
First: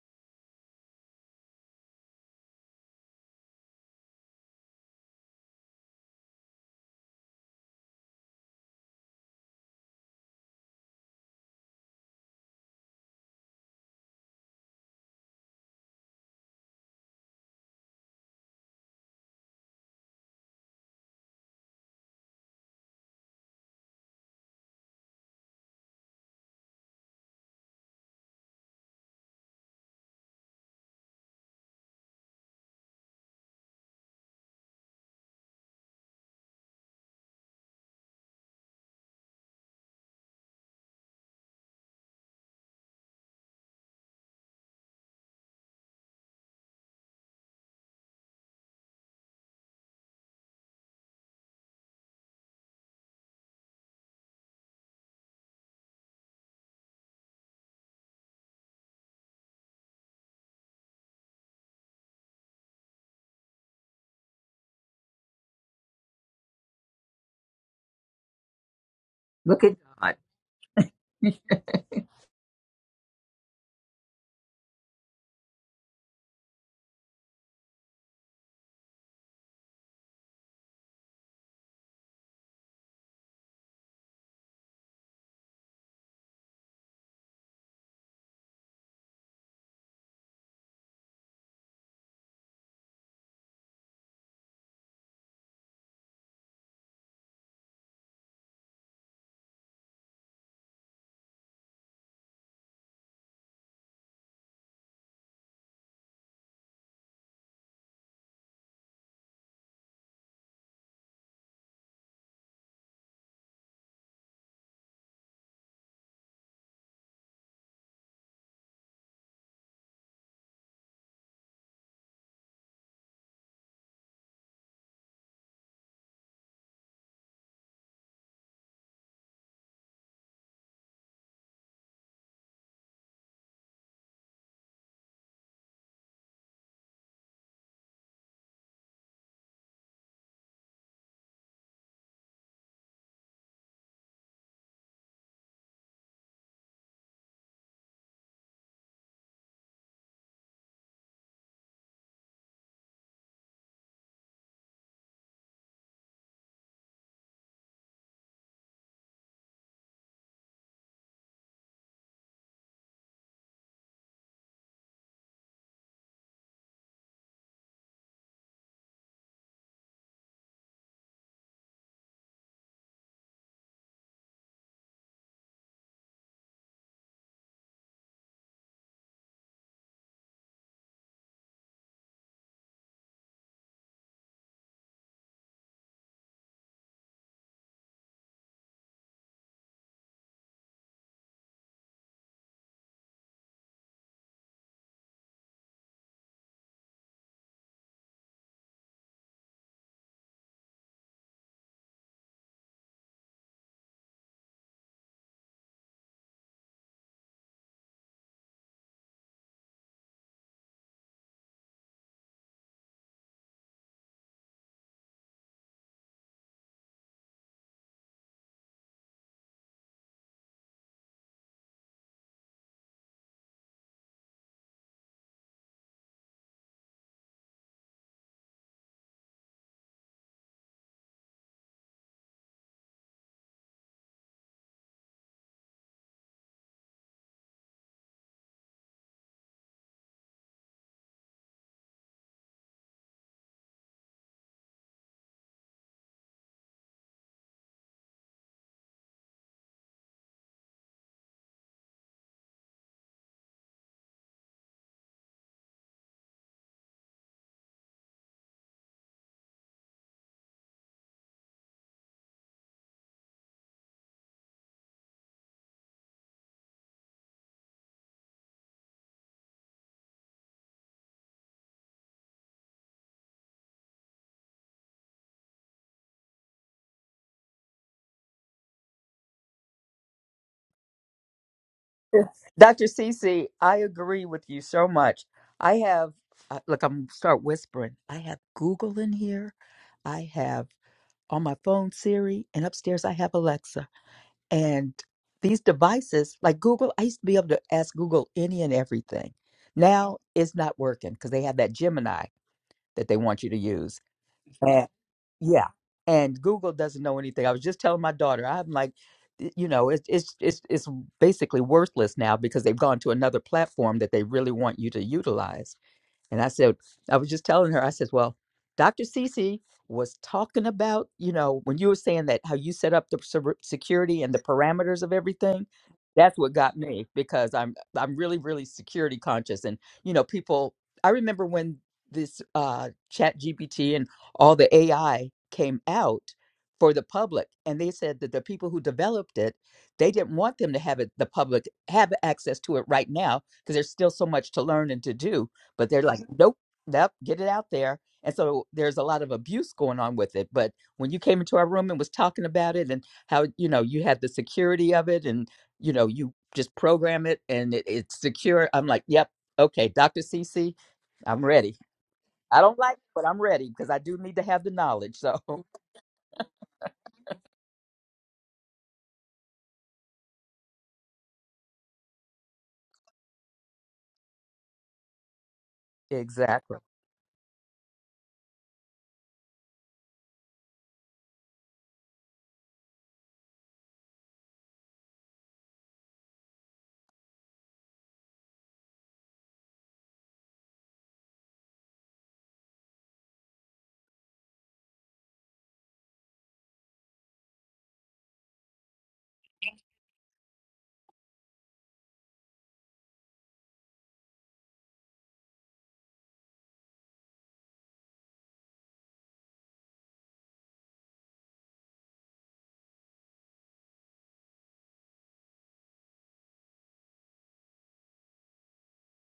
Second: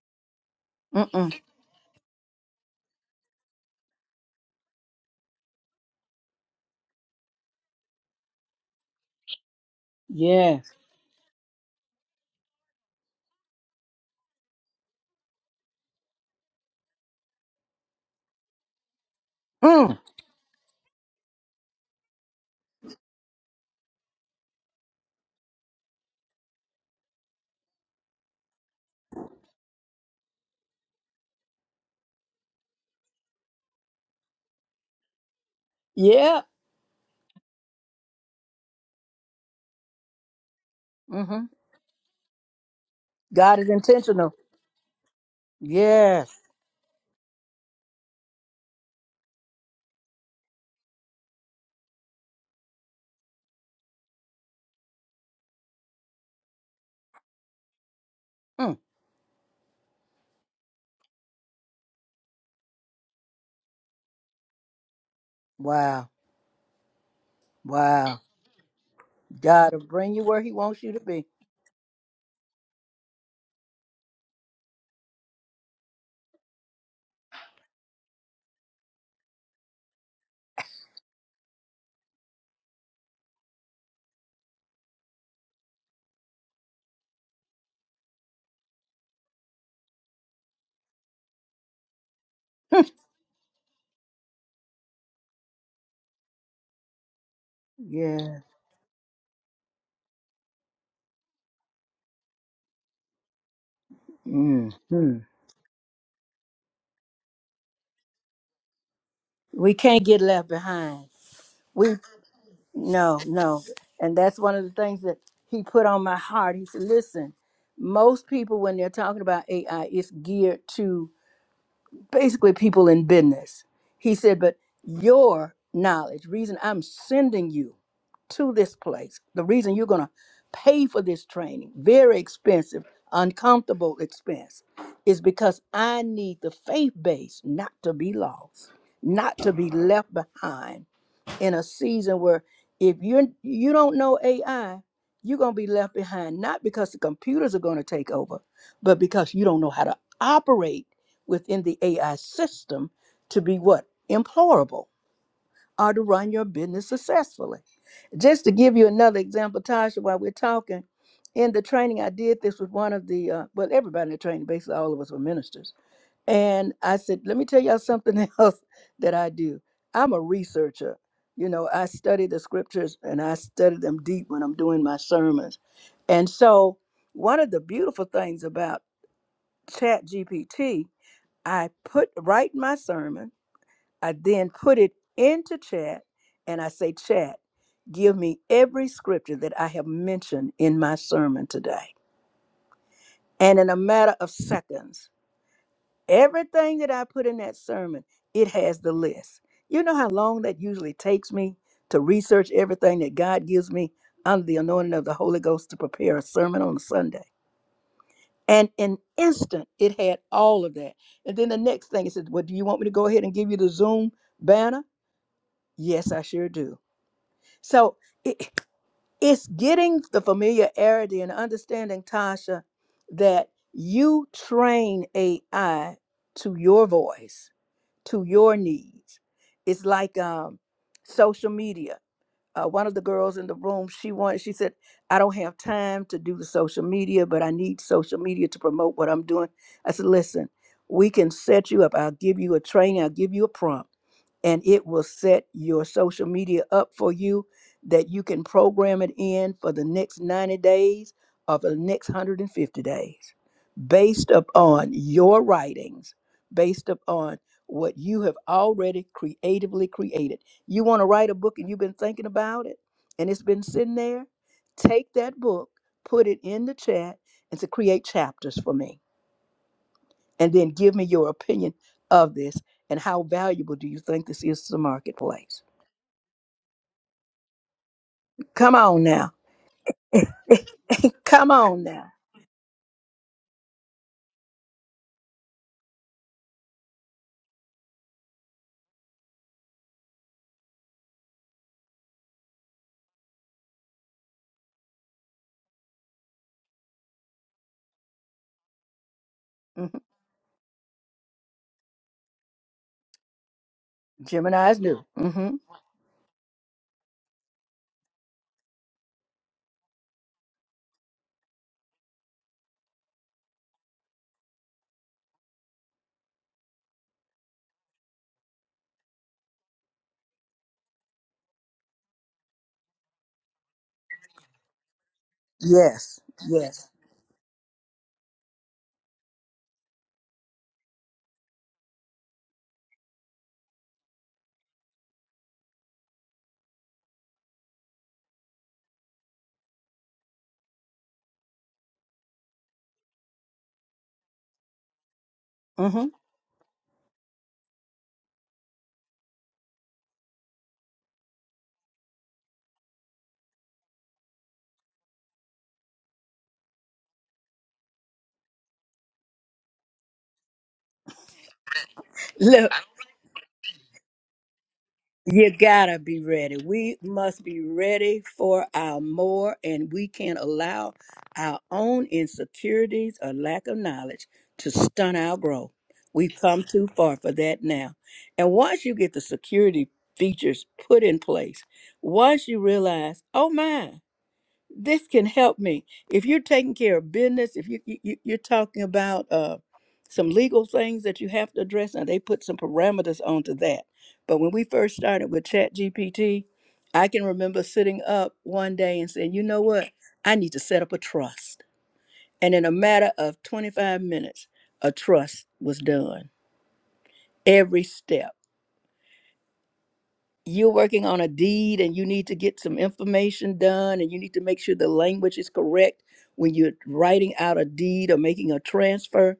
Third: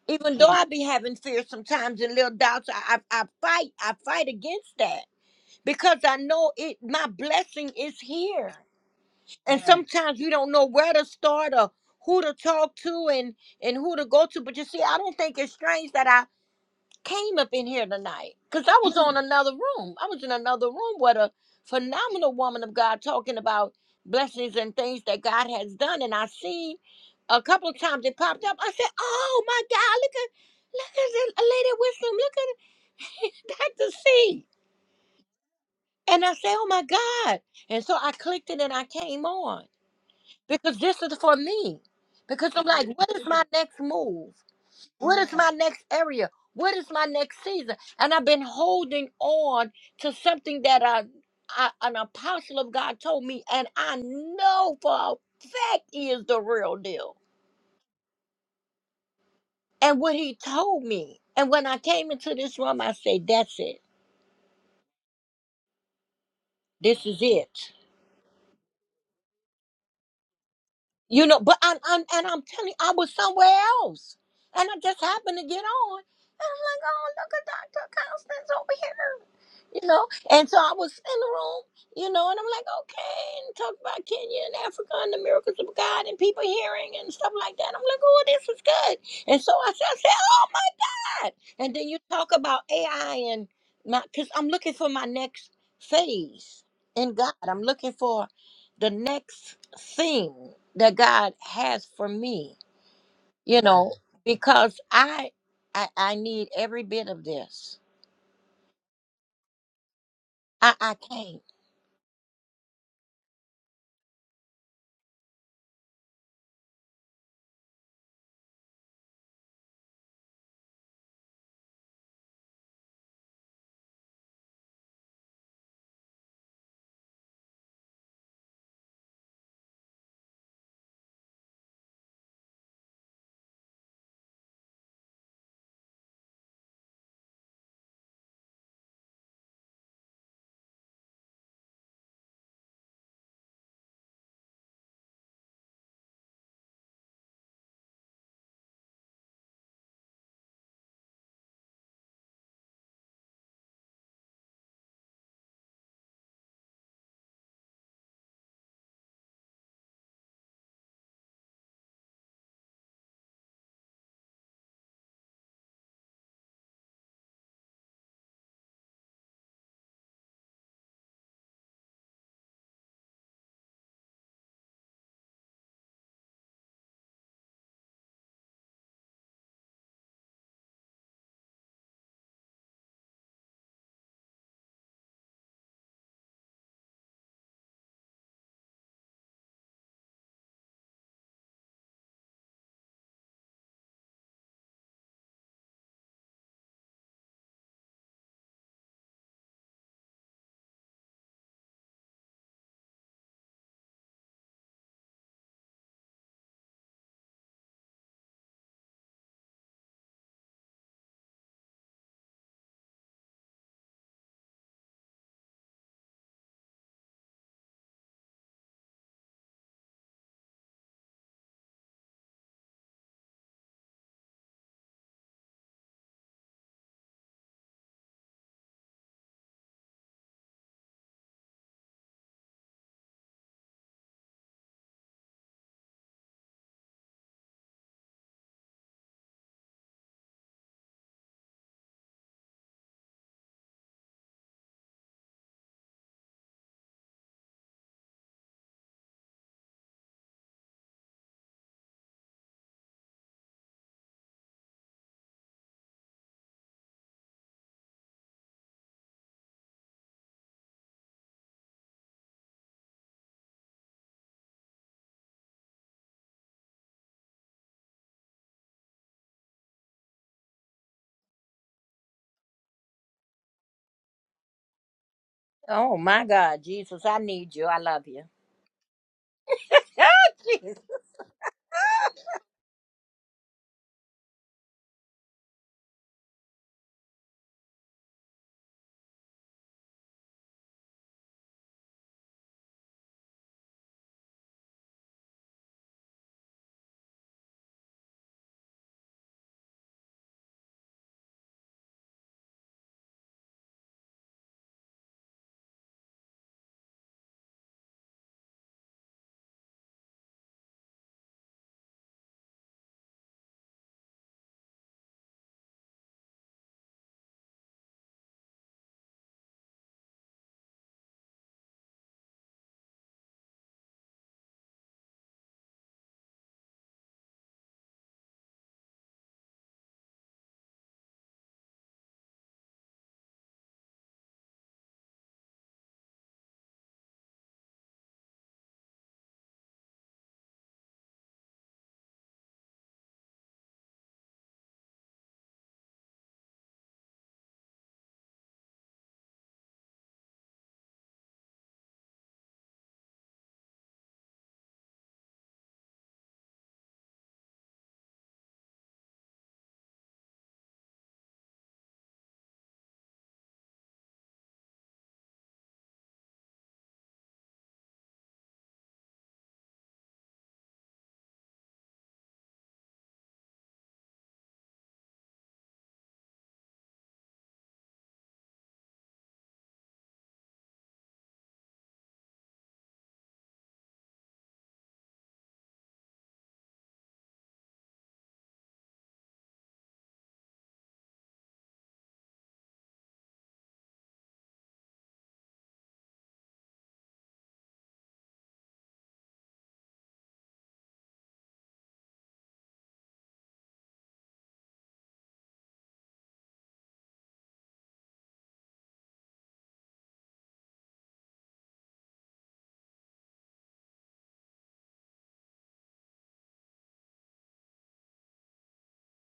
[SPEAKER 3] Even though I be having
[SPEAKER 1] Mm-mm.
[SPEAKER 3] fear sometimes and little doubts, I, I, I fight, I fight against that because I know it. My blessing is here. and Yeah. sometimes we don't
[SPEAKER 1] Yes.
[SPEAKER 3] know where to start or who to talk to and and who to go to but you see i don't think it's strange that i came up in here tonight because i was on another room
[SPEAKER 1] Mm.
[SPEAKER 3] i was in another room with a phenomenal woman of god talking about blessings and things that god has done and i seen a couple of times it popped up i said oh my god look at look at the lady wisdom look at dr c and i
[SPEAKER 1] Yeah.
[SPEAKER 3] said oh my god and so i clicked it and i came on because this is for
[SPEAKER 1] Mm-hmm.
[SPEAKER 3] me. Because I'm like, what is my
[SPEAKER 1] God is
[SPEAKER 3] next move?
[SPEAKER 1] intentional.
[SPEAKER 3] What is my next
[SPEAKER 1] Yes.
[SPEAKER 3] area? What is my next season? And I've been holding on to something that I, I an apostle of God told me, and I know for a fact he is the real deal.
[SPEAKER 1] Mm.
[SPEAKER 3] And what he told me, and when I came into this room, I said, "That's it.
[SPEAKER 1] Wow.
[SPEAKER 3] This is it."
[SPEAKER 1] Wow.
[SPEAKER 2] Look
[SPEAKER 1] God
[SPEAKER 2] at
[SPEAKER 1] will bring
[SPEAKER 2] God.
[SPEAKER 1] you where he wants you to be.
[SPEAKER 3] You know, but I'm, I'm and I'm telling you, I was somewhere else, and I just happened to get on, and I'm like, "Oh, look at Doctor Constance over here." you know. And so I was in the room, you know, and I'm like, okay, and talk about Kenya and Africa and the miracles of God and people hearing and stuff like that. I'm like, oh, this is good. And so I said, I said oh my God. And then you talk about
[SPEAKER 1] Mm.
[SPEAKER 3] AI and my, because I'm looking for my next phase in God. I'm looking for
[SPEAKER 1] Yeah.
[SPEAKER 3] the next thing that God has for me, you know, because
[SPEAKER 1] Mm-hmm.
[SPEAKER 3] I, I, I need every bit of this.
[SPEAKER 1] We can't get left
[SPEAKER 3] I, I
[SPEAKER 1] behind.
[SPEAKER 3] can't.
[SPEAKER 1] We no, no. And that's one of the things that he put on my heart. He said, listen, most people when they're talking about AI, it's geared to basically people in business. He said, but your knowledge, reason I'm sending you to this place, the reason you're going to pay for this training, very expensive, uncomfortable expense, is because I need the faith base not to be lost, not to be left behind in a season where if you you don't know AI, you're gonna be left behind, not because the computers are gonna take over, but because you don't know how to operate within the AI system to be what? Employable or to run your business successfully. Just to give you another example, Tasha, while we're talking, in the training I did this with one of the uh, well, everybody in the training, basically all of us were ministers and I said, let me tell y'all something else that I do. I'm a researcher. You know, I study the scriptures and I study them deep when I'm doing my sermons. And so, one of the beautiful things about Chat GPT, I put write my sermon, I then put it into chat, and I say, Chat, give me every scripture that I have mentioned in my sermon today. And in a matter of seconds, Everything that I put in that sermon, it has the list. You know how long that usually takes me to research everything that God gives me under the anointing of the Holy Ghost to prepare a sermon on a Sunday. And in instant, it had all of that. And then the next thing it says, Well, do you want me to go ahead and give you the Zoom banner? Yes, I sure do. So it, it's getting the familiarity and understanding, Tasha, that you train AI to your voice to your needs. It's like um, social media uh, one of the girls in the room she wanted she said i don't have time to do the social media but i need social media to promote what i'm doing i said listen we can set you up i'll give you a training i'll give you a prompt and it will set your social media up for you that you can program it in for the next 90 days or for the next 150 days based upon your writings based upon what you have already creatively created you want to write a book and you've been thinking about it and it's been sitting there? Take that book, put it in the chat, and to create chapters for me. And then give me your opinion of this and how valuable do you think this is to the marketplace?
[SPEAKER 3] Oh my God, Jesus, I need you. I love you.
[SPEAKER 1] Come on now.
[SPEAKER 3] Jesus.
[SPEAKER 1] Come on now.
[SPEAKER 2] Dr. Cece, I agree with you so much. I have, uh, look, I'm start whispering. I have Google in here. I have on my phone Siri, and upstairs I have Alexa. And these devices, like Google, I used to be able to ask Google any and everything.
[SPEAKER 1] Mhm.
[SPEAKER 2] Now it's not working because they have that Gemini that they want you to use.
[SPEAKER 1] Gemini's
[SPEAKER 2] And
[SPEAKER 1] new. hmm
[SPEAKER 2] yeah, and Google doesn't know anything. I was just telling my daughter, I'm like, y- you know, it's it's it's it's basically worthless now because they've gone to another platform that they really want you to utilize. And I said, I was just telling her, I said, well, Dr. Cece was talking about, you know, when you were saying that, how you set up the ser- security and the parameters of everything.
[SPEAKER 1] Yes.
[SPEAKER 2] That's what got
[SPEAKER 1] Yes.
[SPEAKER 2] me because I'm I'm really really security conscious and you know people I remember when this uh chat GPT and all the AI came out for the public and they said that the people who developed it they didn't want them to have it the public have access to it right now because there's still so much to learn and to do but they're
[SPEAKER 1] hmm
[SPEAKER 2] like, Mhm. nope, nope, get it out there. And so there's a lot of abuse going on with it. But when you came into our room and was talking about it and how, you know, you had the security of it and, you know, you just program it and it, it's secure, I'm like, yep, okay, Dr. Cece, I'm ready. I don't like it, but I'm ready because I do need to have the knowledge. So,
[SPEAKER 1] You gotta be ready. We must be ready for our more, and we can't allow our own insecurities or lack of knowledge to stunt our growth. We've come
[SPEAKER 2] exactly.
[SPEAKER 1] too far for that now. And once you get the security features put in place, once you realize, oh my, this can help me. If you're taking care of business, if you, you you- you're talking about uh, some legal things that you have to address, and they put some parameters onto that. But when we first started with Chat GPT, I can remember sitting up one day and saying, "You know what? I need to set up a trust." And in a matter of 25 minutes, a trust was done. Every step. you're working on a deed and you need to get some information done and you need to make sure the language is correct when you're writing out a deed or making a transfer,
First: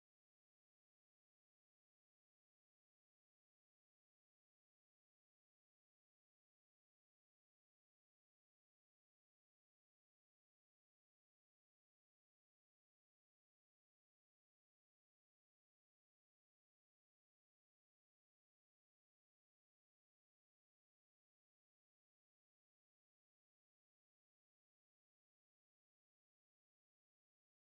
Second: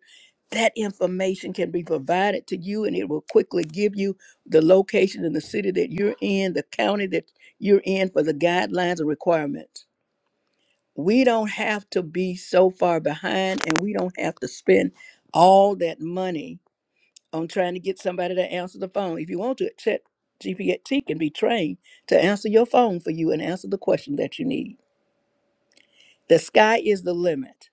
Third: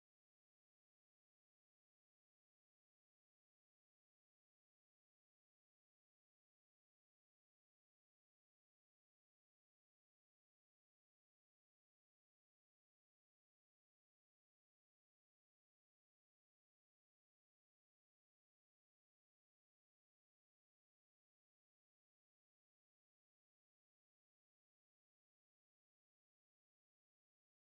[SPEAKER 1] that information can be provided to you and it will quickly give you the location in the city that you're in, the county that you're in for the guidelines and requirements. We don't have to be so far behind and we don't have to spend all that money on trying to get somebody to answer the phone. If you want to, Chat GPT can be trained to answer your phone for you and answer the question that you need. The sky is the limit,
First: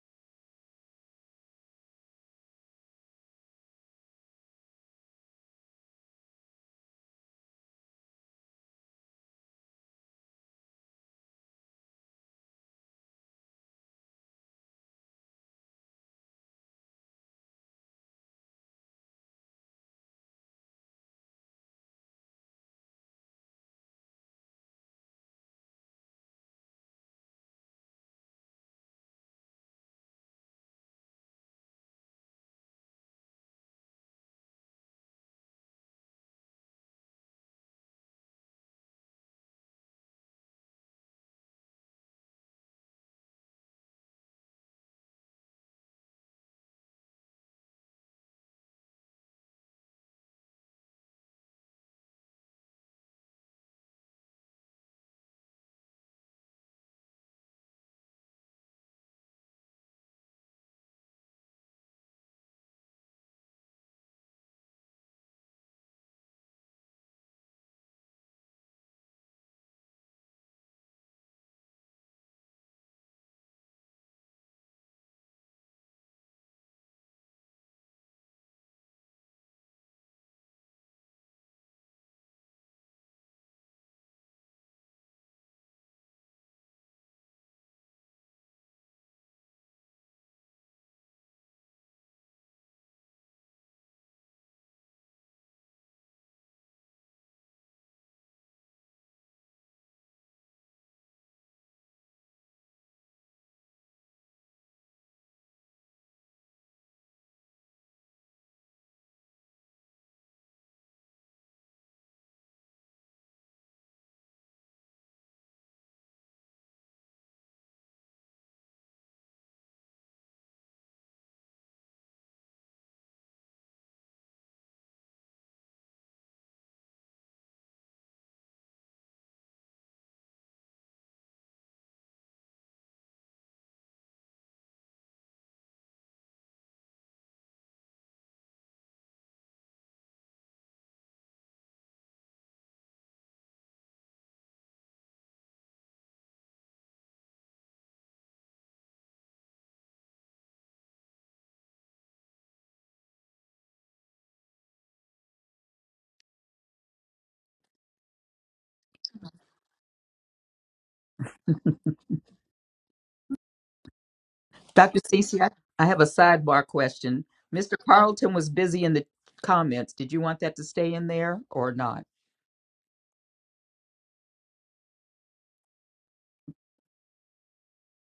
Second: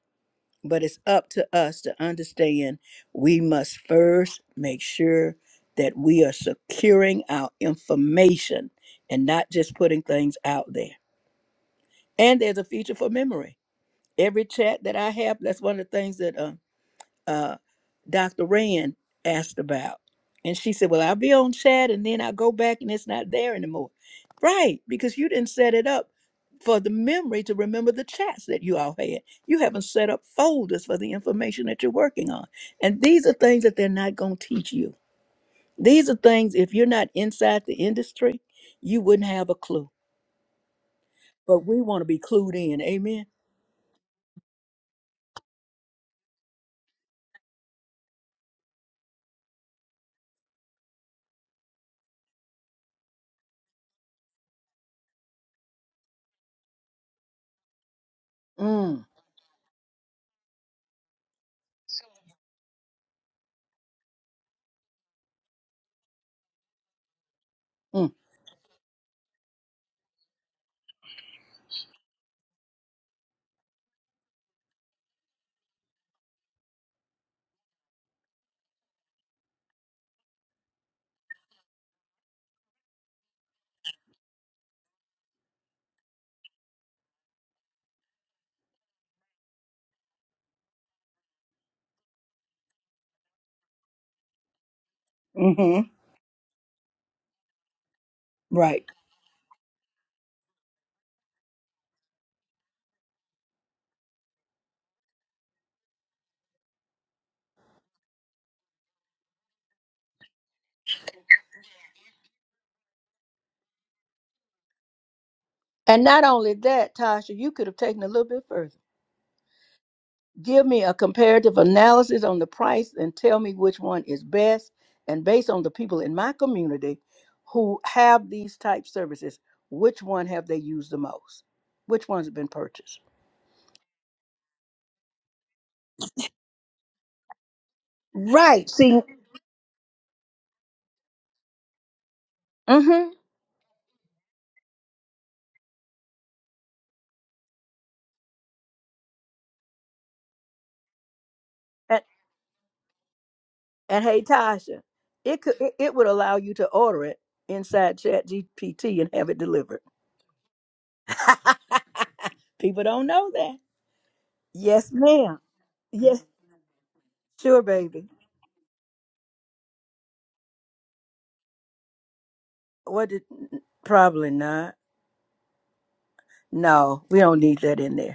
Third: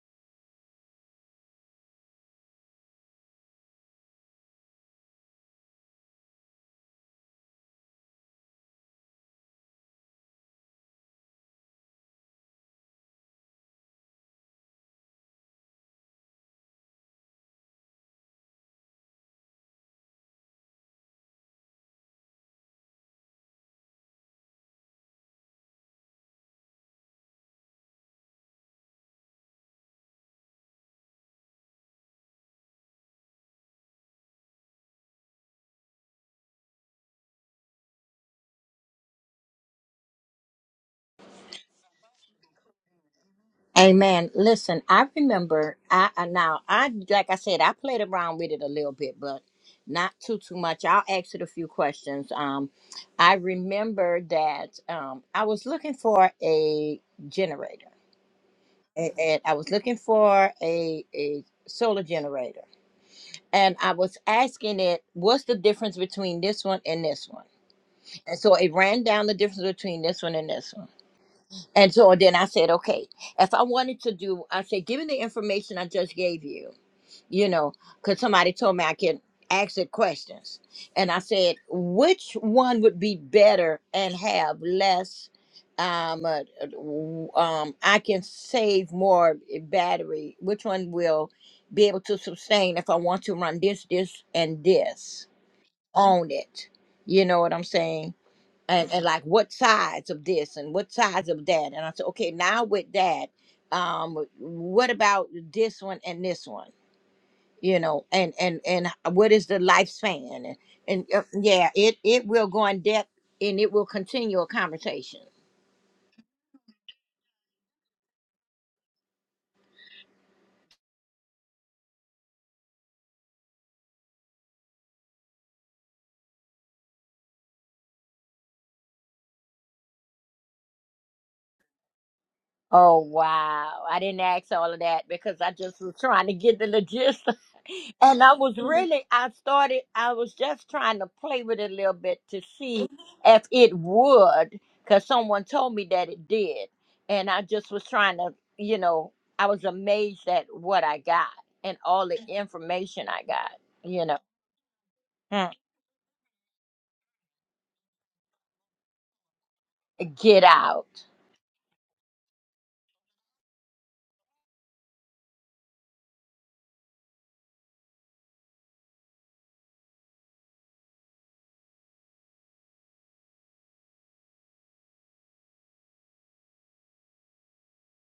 [SPEAKER 1] but it's up to us to understand we must first make sure that we are securing our information and not just putting things out there. And there's a feature for memory. Every chat that I have, that's one of the things that uh, uh, Dr. Rand asked about. And she said, Well, I'll be on chat and then i go back and it's not there anymore. Right, because you didn't set it up for the memory to remember the chats that you all had. You haven't set up folders for the information that you're working on. And these are things that they're not going to teach you. These are things, if you're not inside the industry, you wouldn't have a clue. But we want to be clued in. Amen.
[SPEAKER 3] Amen. Listen, I remember. I I- now I like I said, I played around with it a little bit, but not too too much. I'll ask it a few questions. Um, I remember that um, I was looking for a generator,
[SPEAKER 1] Mm,
[SPEAKER 3] A- and I was looking for a a solar generator. And I was asking it, what's the difference between this one and this one?
[SPEAKER 1] mm,
[SPEAKER 3] And so it ran down the difference between this one and this one. And so then I said, okay, if I wanted to do, I said, given the information I just gave you, you know, because somebody told me I can ask it questions. And I said, which one would be better and have less? Um, uh, w- um, I can save more battery. Which one will be able to sustain if I want to run this, this, and this
[SPEAKER 1] Mm-hmm.
[SPEAKER 3] on it? You know what I'm saying?
[SPEAKER 1] right.
[SPEAKER 3] and, and like what sides of this and what sides of that and i said okay now with that um what about this one and this one you know and and and what is the lifespan and and uh, yeah it it will go in depth and it will continue a conversation
[SPEAKER 1] And not only that, Tasha, you could have taken it a little bit further Give me a comparative analysis on the price and tell me which one is best. And based on the people in my community who have these type services, which one have they used the most? Which ones have been
[SPEAKER 3] Oh
[SPEAKER 1] purchased?
[SPEAKER 3] wow. I didn't ask all of that because I just was trying to get the logistics. And I was Mhm.
[SPEAKER 1] Right. See,
[SPEAKER 3] really I started I was just trying to play with it a little bit to see
[SPEAKER 1] Mm-hmm.
[SPEAKER 3] if it would cuz someone told me that it did. And I just was trying to, you know, I was amazed at what I got and
[SPEAKER 1] And,
[SPEAKER 3] all the Mhm. information I got,
[SPEAKER 1] and
[SPEAKER 3] you know.
[SPEAKER 1] hey, Tasha, it
[SPEAKER 3] Mm.
[SPEAKER 1] could it, it would allow you to order it inside Chat GPT and have it delivered.
[SPEAKER 3] Get out.
[SPEAKER 1] People don't know that. Yes,
[SPEAKER 2] Dr. Cece,
[SPEAKER 1] ma'am.
[SPEAKER 2] I, I have a
[SPEAKER 1] Yes,
[SPEAKER 2] sidebar question.
[SPEAKER 1] sure,
[SPEAKER 2] Mr.
[SPEAKER 1] baby.
[SPEAKER 2] Carlton was busy in the comments. Did you want that to stay in there or not?
[SPEAKER 1] What did? Probably not. No, we don't need that in there.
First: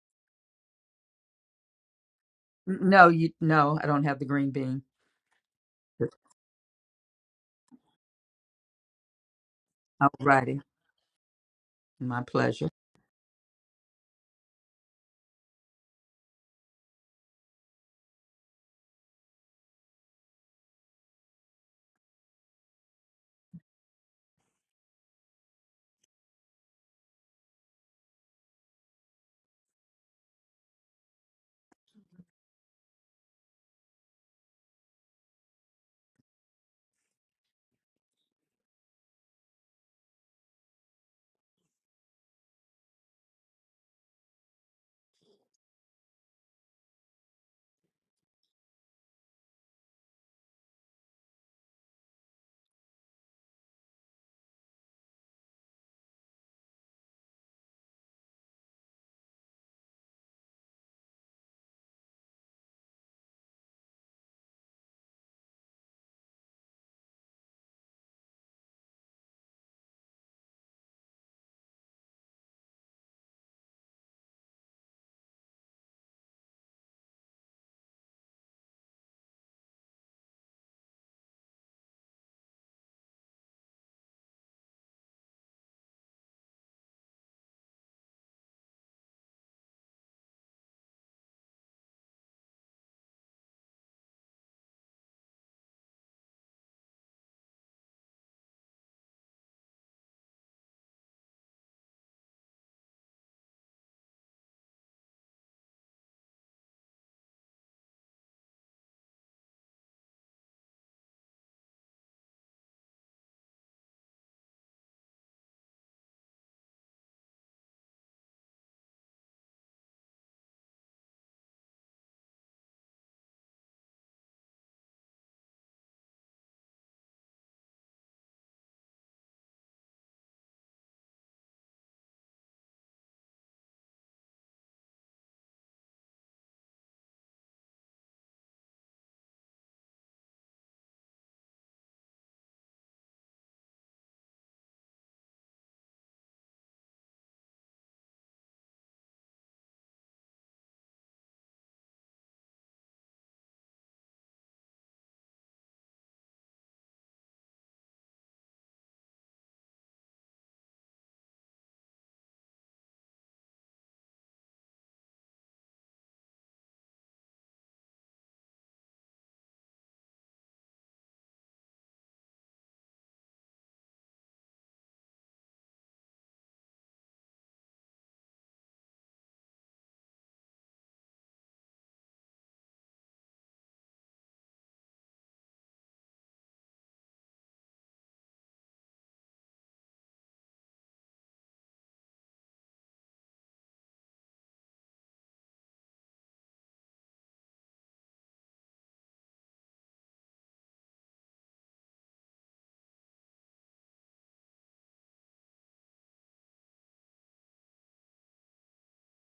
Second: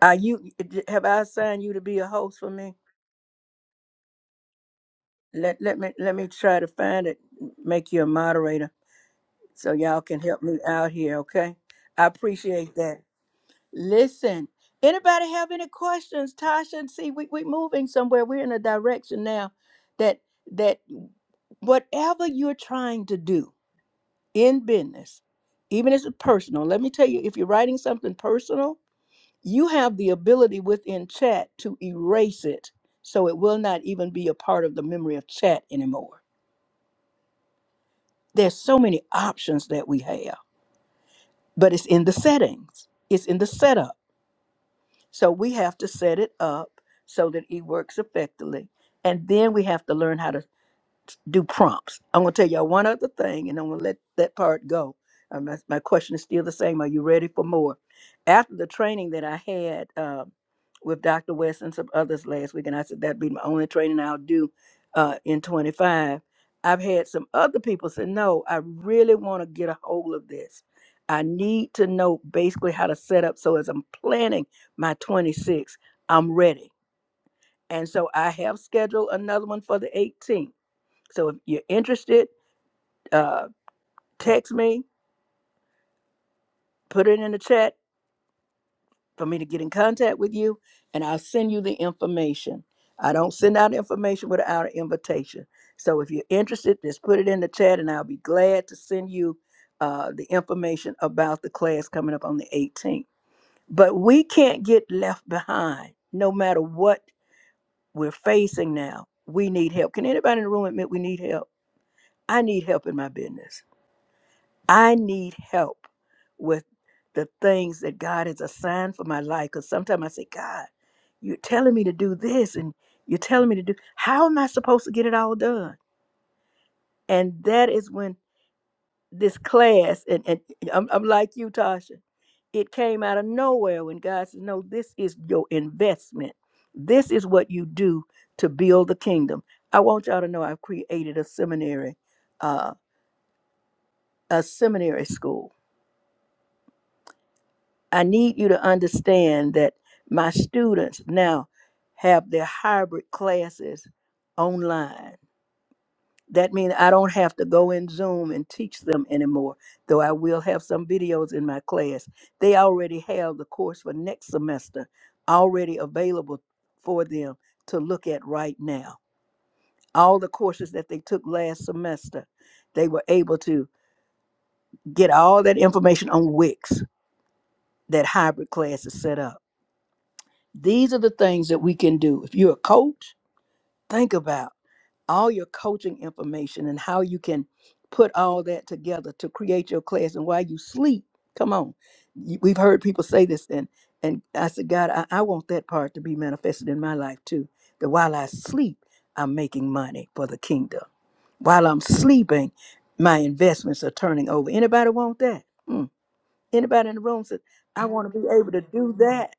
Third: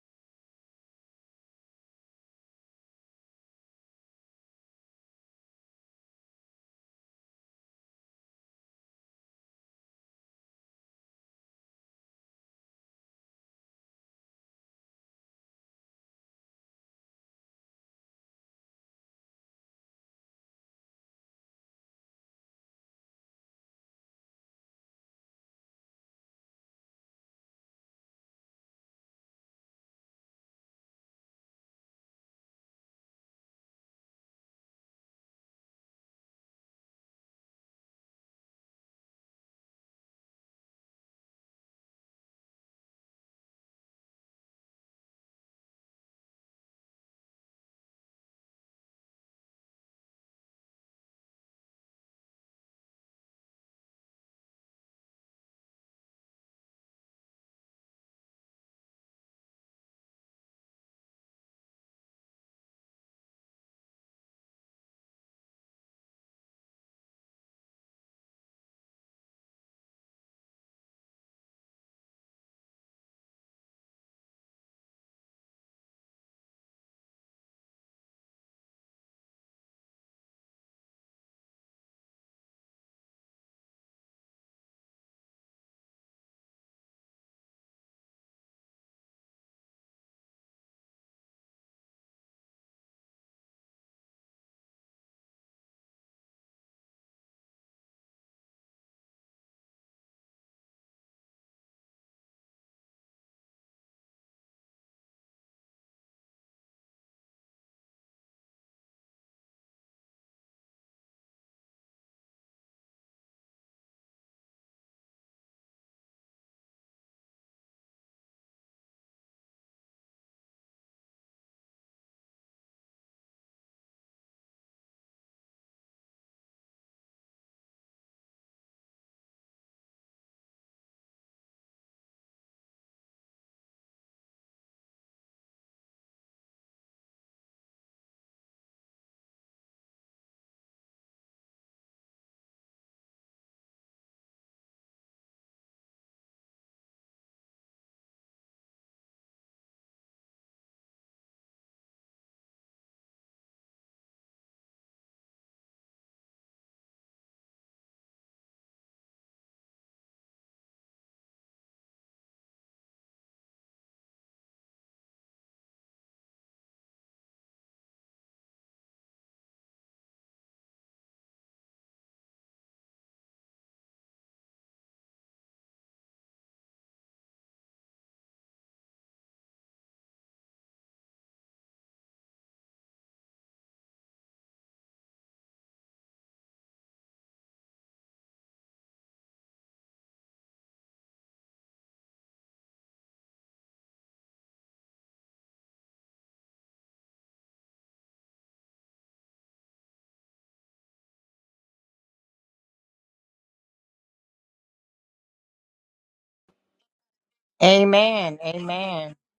[SPEAKER 1] Are you have I assigned you to be a host for me?
[SPEAKER 2] No, you no, I don't have the green bean.
[SPEAKER 1] Let let me let me try to find it, make you a moderator so y'all can help me
[SPEAKER 2] Alrighty,
[SPEAKER 1] out here, okay? I
[SPEAKER 2] my pleasure.
[SPEAKER 1] appreciate that. Listen, anybody have any questions? Tasha, see we we moving somewhere. We're in a direction now that that whatever you're trying to do in business, even if it's personal, let me tell you, if you're writing something personal, you have the ability within chat to erase it so it will not even be a part of the memory of chat anymore there's so many options that we have but it's in the settings it's in the setup so we have to set it up so that it works effectively and then we have to learn how to do prompts. I'm going to tell y'all one other thing, and I'm going to let that part go. Um, my, my question is still the same. Are you ready for more? After the training that I had um with Dr. West and some others last week, and I said that'd be my only training I'll do uh, in 25. I've had some other people say, "No, I really want to get a hold of this. I need to know basically how to set up so as I'm planning my 26, I'm ready." And so I have scheduled another one for the 18th so if you're interested, uh, text me, put it in the chat for me to get in contact with you, and I'll send you the information. I don't send out information without an invitation. So if you're interested, just put it in the chat, and I'll be glad to send you uh, the information about the class coming up on the 18th. But we can't get left behind no matter what we're facing now. We need help. Can anybody in the room admit we need help? I need help in my business. I need help with the things that God has assigned for my life. Because sometimes I say, God, you're telling me to do this and you're telling me to do, how am I supposed to get it all done? And that is when this class, and, and I'm, I'm like you, Tasha, it came out of nowhere when God said, No, this is your investment. This is what you do to build the kingdom. I want y'all to know I've created a seminary, uh, a seminary school I need you to understand that my students now have their hybrid classes online. That means I don't have to go in Zoom and teach them anymore, though I will have some videos in my class. They already have the course for next semester already available for them to look at right now. All the courses that they took last semester, they were able to get all that information on Wix that hybrid class is set up. These are the things that we can do. If you're a coach, think about all your coaching information and how you can put all that together to create your class. And while you sleep, come on. You- We've heard people say this, and and I said, God, I, I want that part to be manifested in my life too. That while I sleep, I'm making money for the kingdom. While I'm sleeping, my investments are turning over. Anybody want that? Mm. Anybody in the room says, I want to be
[SPEAKER 3] Amen.
[SPEAKER 1] able to do
[SPEAKER 3] Amen.
[SPEAKER 1] that.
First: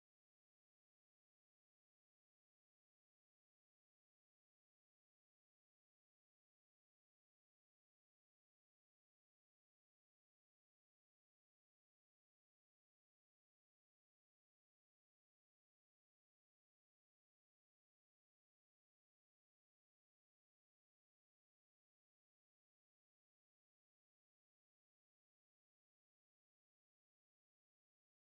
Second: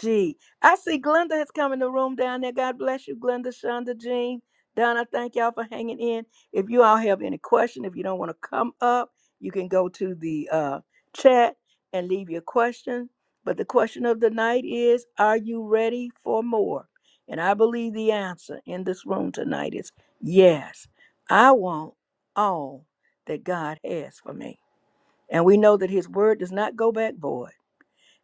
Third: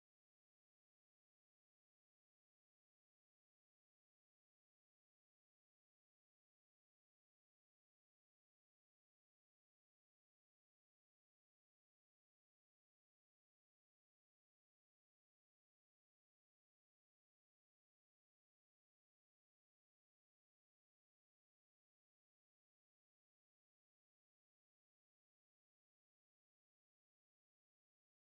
[SPEAKER 1] Gee, I see Glenda has come in the room down there. God bless you, Glenda, Shonda, Jean, Donna. Thank y'all for hanging in. If you all have any question, if you don't want to come up, you can go to the uh, chat and leave your question. But the question of the night is, are you ready for more? And I believe the answer in this room tonight is yes. I want all that God has for me. And we know that his word does not go back void.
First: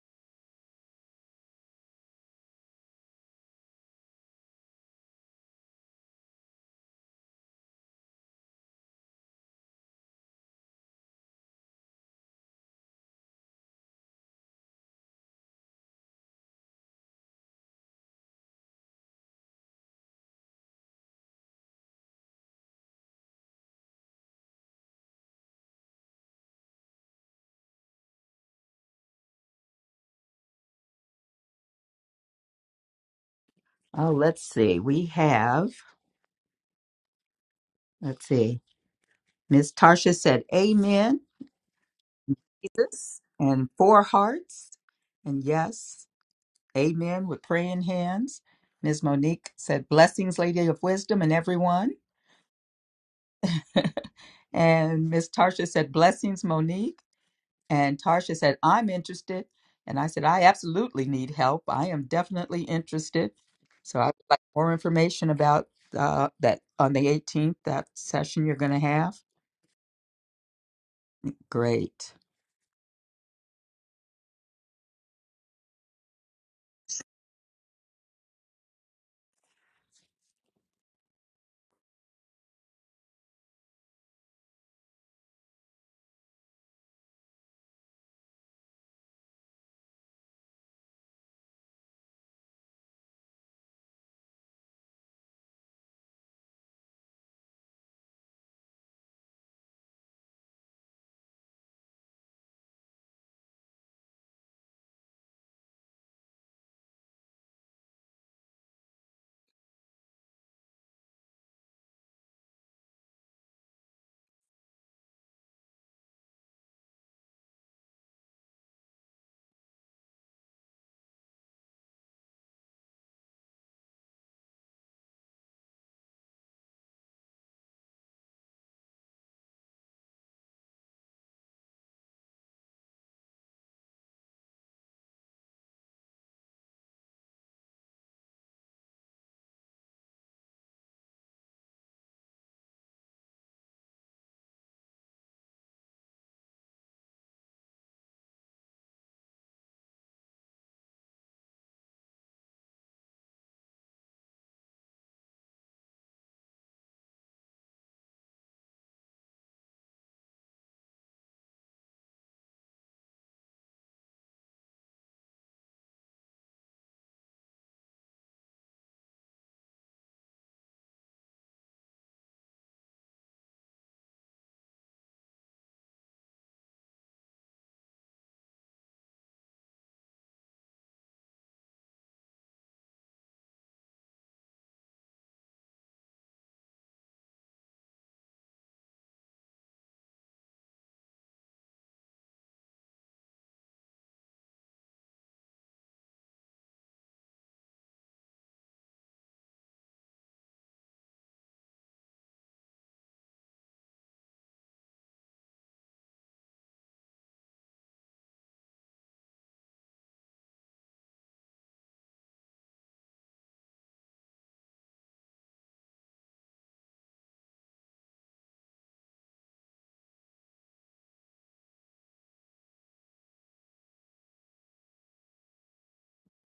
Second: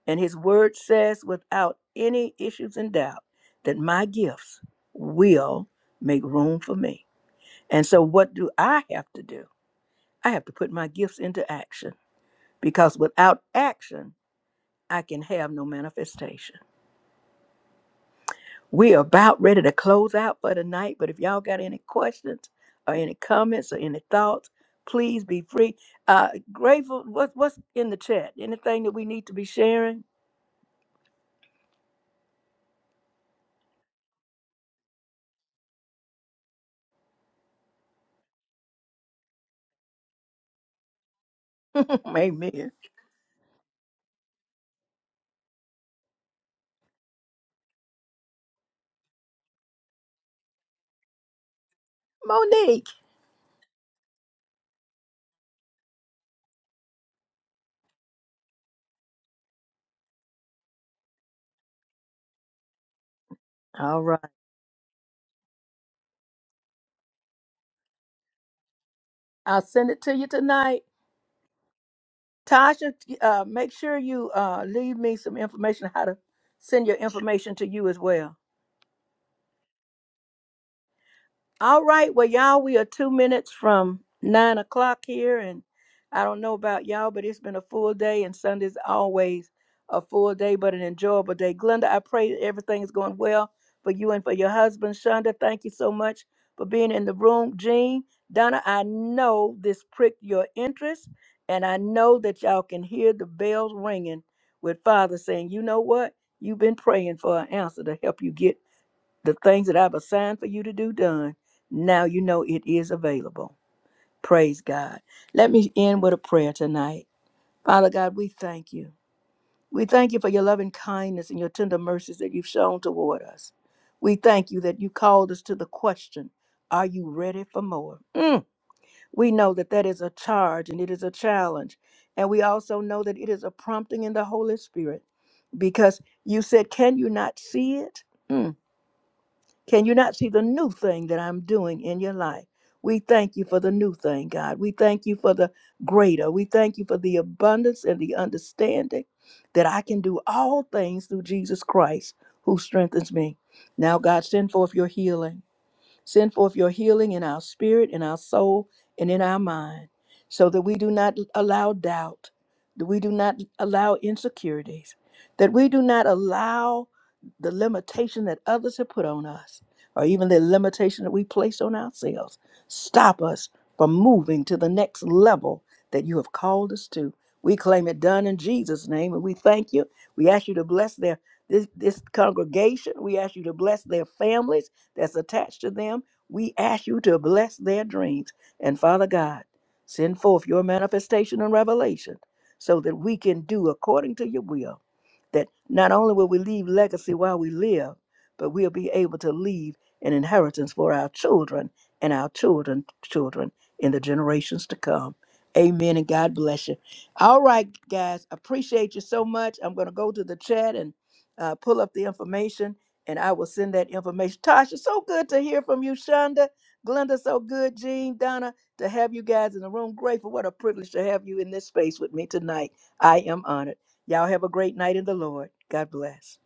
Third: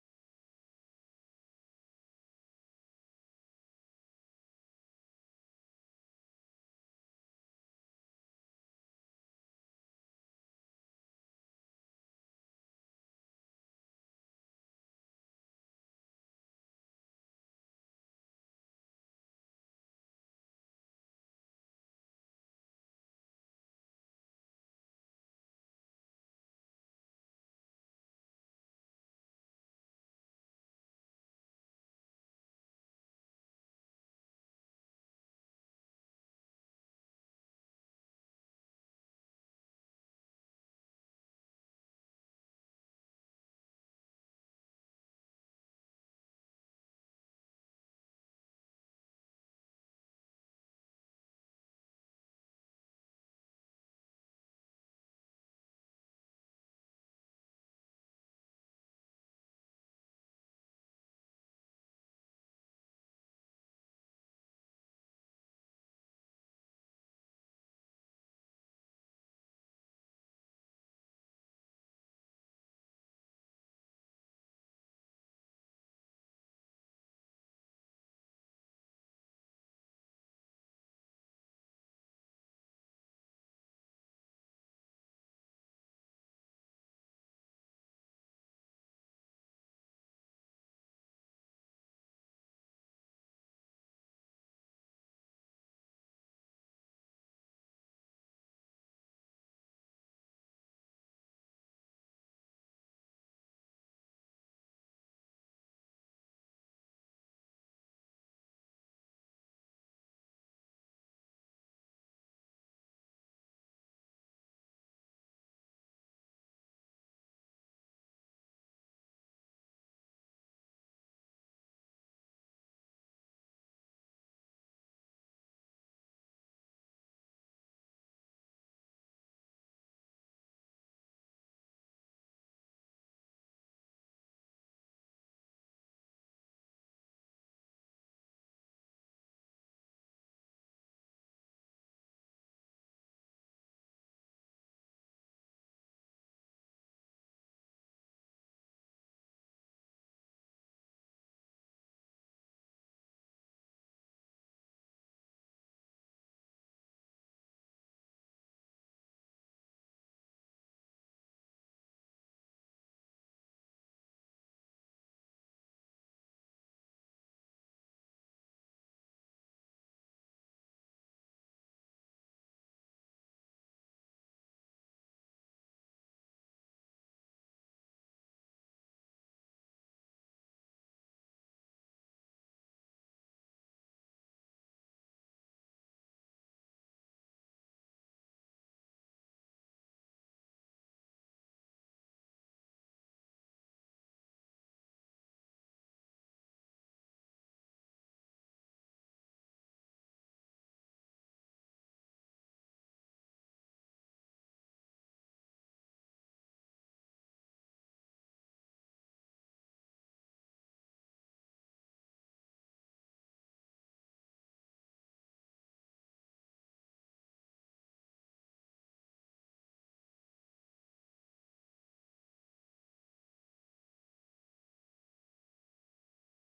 [SPEAKER 1] And his word says, without any issues and doubt, that my gifts will make room for me. And so, what do I have to do? I have to put my gifts into action because without action, I can have no manifestation. We are about ready to close out for the night, but if y'all got any questions or any comments or any thoughts, please be free. Uh, grateful, what, what's in the chat? Anything that we need to be sharing?
[SPEAKER 2] Oh, let's see. We have let's see. Miss Tarsha said, "Amen,
[SPEAKER 1] Amen.
[SPEAKER 2] Jesus," and four hearts, and yes, Amen with praying hands. Miss Monique said, "Blessings, Lady of Wisdom, and everyone."
[SPEAKER 1] Monique.
[SPEAKER 2] And Miss Tarsha said, "Blessings, Monique." And Tarsha said, I'm interested. And I said, I absolutely need help. I am definitely interested. So
[SPEAKER 1] All
[SPEAKER 2] I would
[SPEAKER 1] right.
[SPEAKER 2] like more information about uh, that on the 18th, that session you're going to have.
[SPEAKER 1] I'll send it to you tonight.
[SPEAKER 2] Great.
[SPEAKER 1] Tasha, uh, make sure you uh, leave me some information how to send your information to you as well. All right. Well, y'all, we are two minutes from nine o'clock here. And I don't know about y'all, but it's been a full day, and Sunday's always a full day, but an enjoyable day. Glenda, I pray that everything is going well for you and for your husband. Shonda, thank you so much for being in the room. Jean, Donna, I know this pricked your interest, and I know that y'all can hear the bells ringing with Father saying, you know what? You've been praying for an answer to help you get the things that I've assigned for you to do done, now you know it is available. Praise God. Let me end with a prayer tonight. Father God, we thank you. We thank you for your loving kindness and your tender mercies that you've shown toward us. We thank you that you called us to the question, are you ready for more? Mm. We know that that is a charge and it is a challenge. And we also know that it is a prompting in the Holy Spirit because you said, can you not see it? Mm. Can you not see the new thing that I'm doing in your life? We thank you for the new thing, God. We thank you for the greater. We thank you for the abundance and the understanding that I can do all things through Jesus Christ who strengthens me. Now, God, send forth your healing. Send forth your healing in our spirit, in our soul, and in our mind, so that we do not allow doubt, that we do not allow insecurities, that we do not allow the limitation that others have put on us, or even the limitation that we place on ourselves, stop us from moving to the next level that you have called us to. We claim it done in Jesus' name, and we thank you. We ask you to bless their this, this congregation. We ask you to bless their families that's attached to them, we ask you to bless their dreams. And Father God, send forth your manifestation and revelation so that we can do according to your will. That not only will we leave legacy while we live, but we'll be able to leave an inheritance for our children and our children children in the generations to come. Amen and God bless you. All right, guys, appreciate you so much. I'm going to go to the chat and uh, pull up the information and I will send that information. Tasha, so good to hear from you, Shonda. Glenda, so good. Jean, Donna, to have you guys in the room. Grateful. What a privilege to have you in this space with me tonight. I am honored. Y'all have a great night in the Lord. God bless.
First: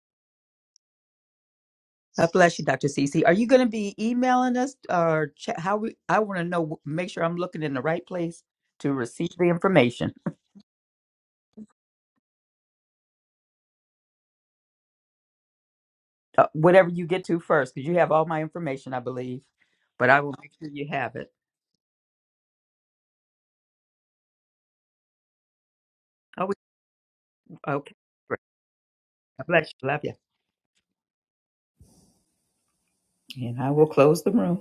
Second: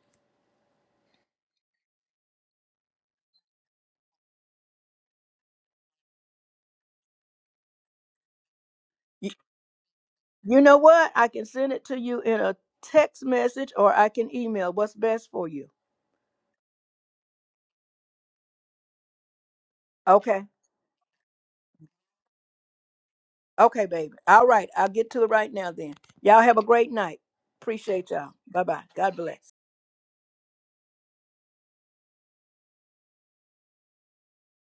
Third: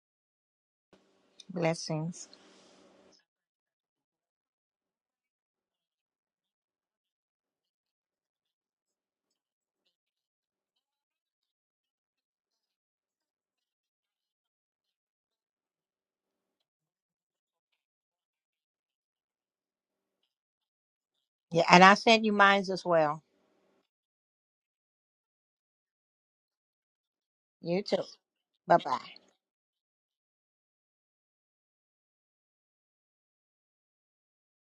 [SPEAKER 2] God
[SPEAKER 3] Blessings.
[SPEAKER 2] bless you, Dr. Cece. Are you going to be emailing us or ch- how we? I want to know, make sure I'm looking in the right place to receive
[SPEAKER 1] You,
[SPEAKER 2] the information.
[SPEAKER 1] you know what? I can send it to you in a text message or I can email. What's best for you?
[SPEAKER 2] Uh, whatever you get to first, because you have all my information, I believe, but I will
[SPEAKER 1] Okay.
[SPEAKER 2] make sure you have it.
[SPEAKER 3] Yeah, and I sent you mines as well.
[SPEAKER 1] Okay, baby. All right. I'll get to it right now then. Y'all
[SPEAKER 2] Oh,
[SPEAKER 1] have a
[SPEAKER 2] we-
[SPEAKER 1] great night.
[SPEAKER 3] You
[SPEAKER 2] okay.
[SPEAKER 3] too.
[SPEAKER 1] Appreciate y'all.
[SPEAKER 2] Great.
[SPEAKER 1] Bye bye.
[SPEAKER 3] Bye-bye.
[SPEAKER 1] God bless.
[SPEAKER 2] God bless you. Love you. And I will close the room.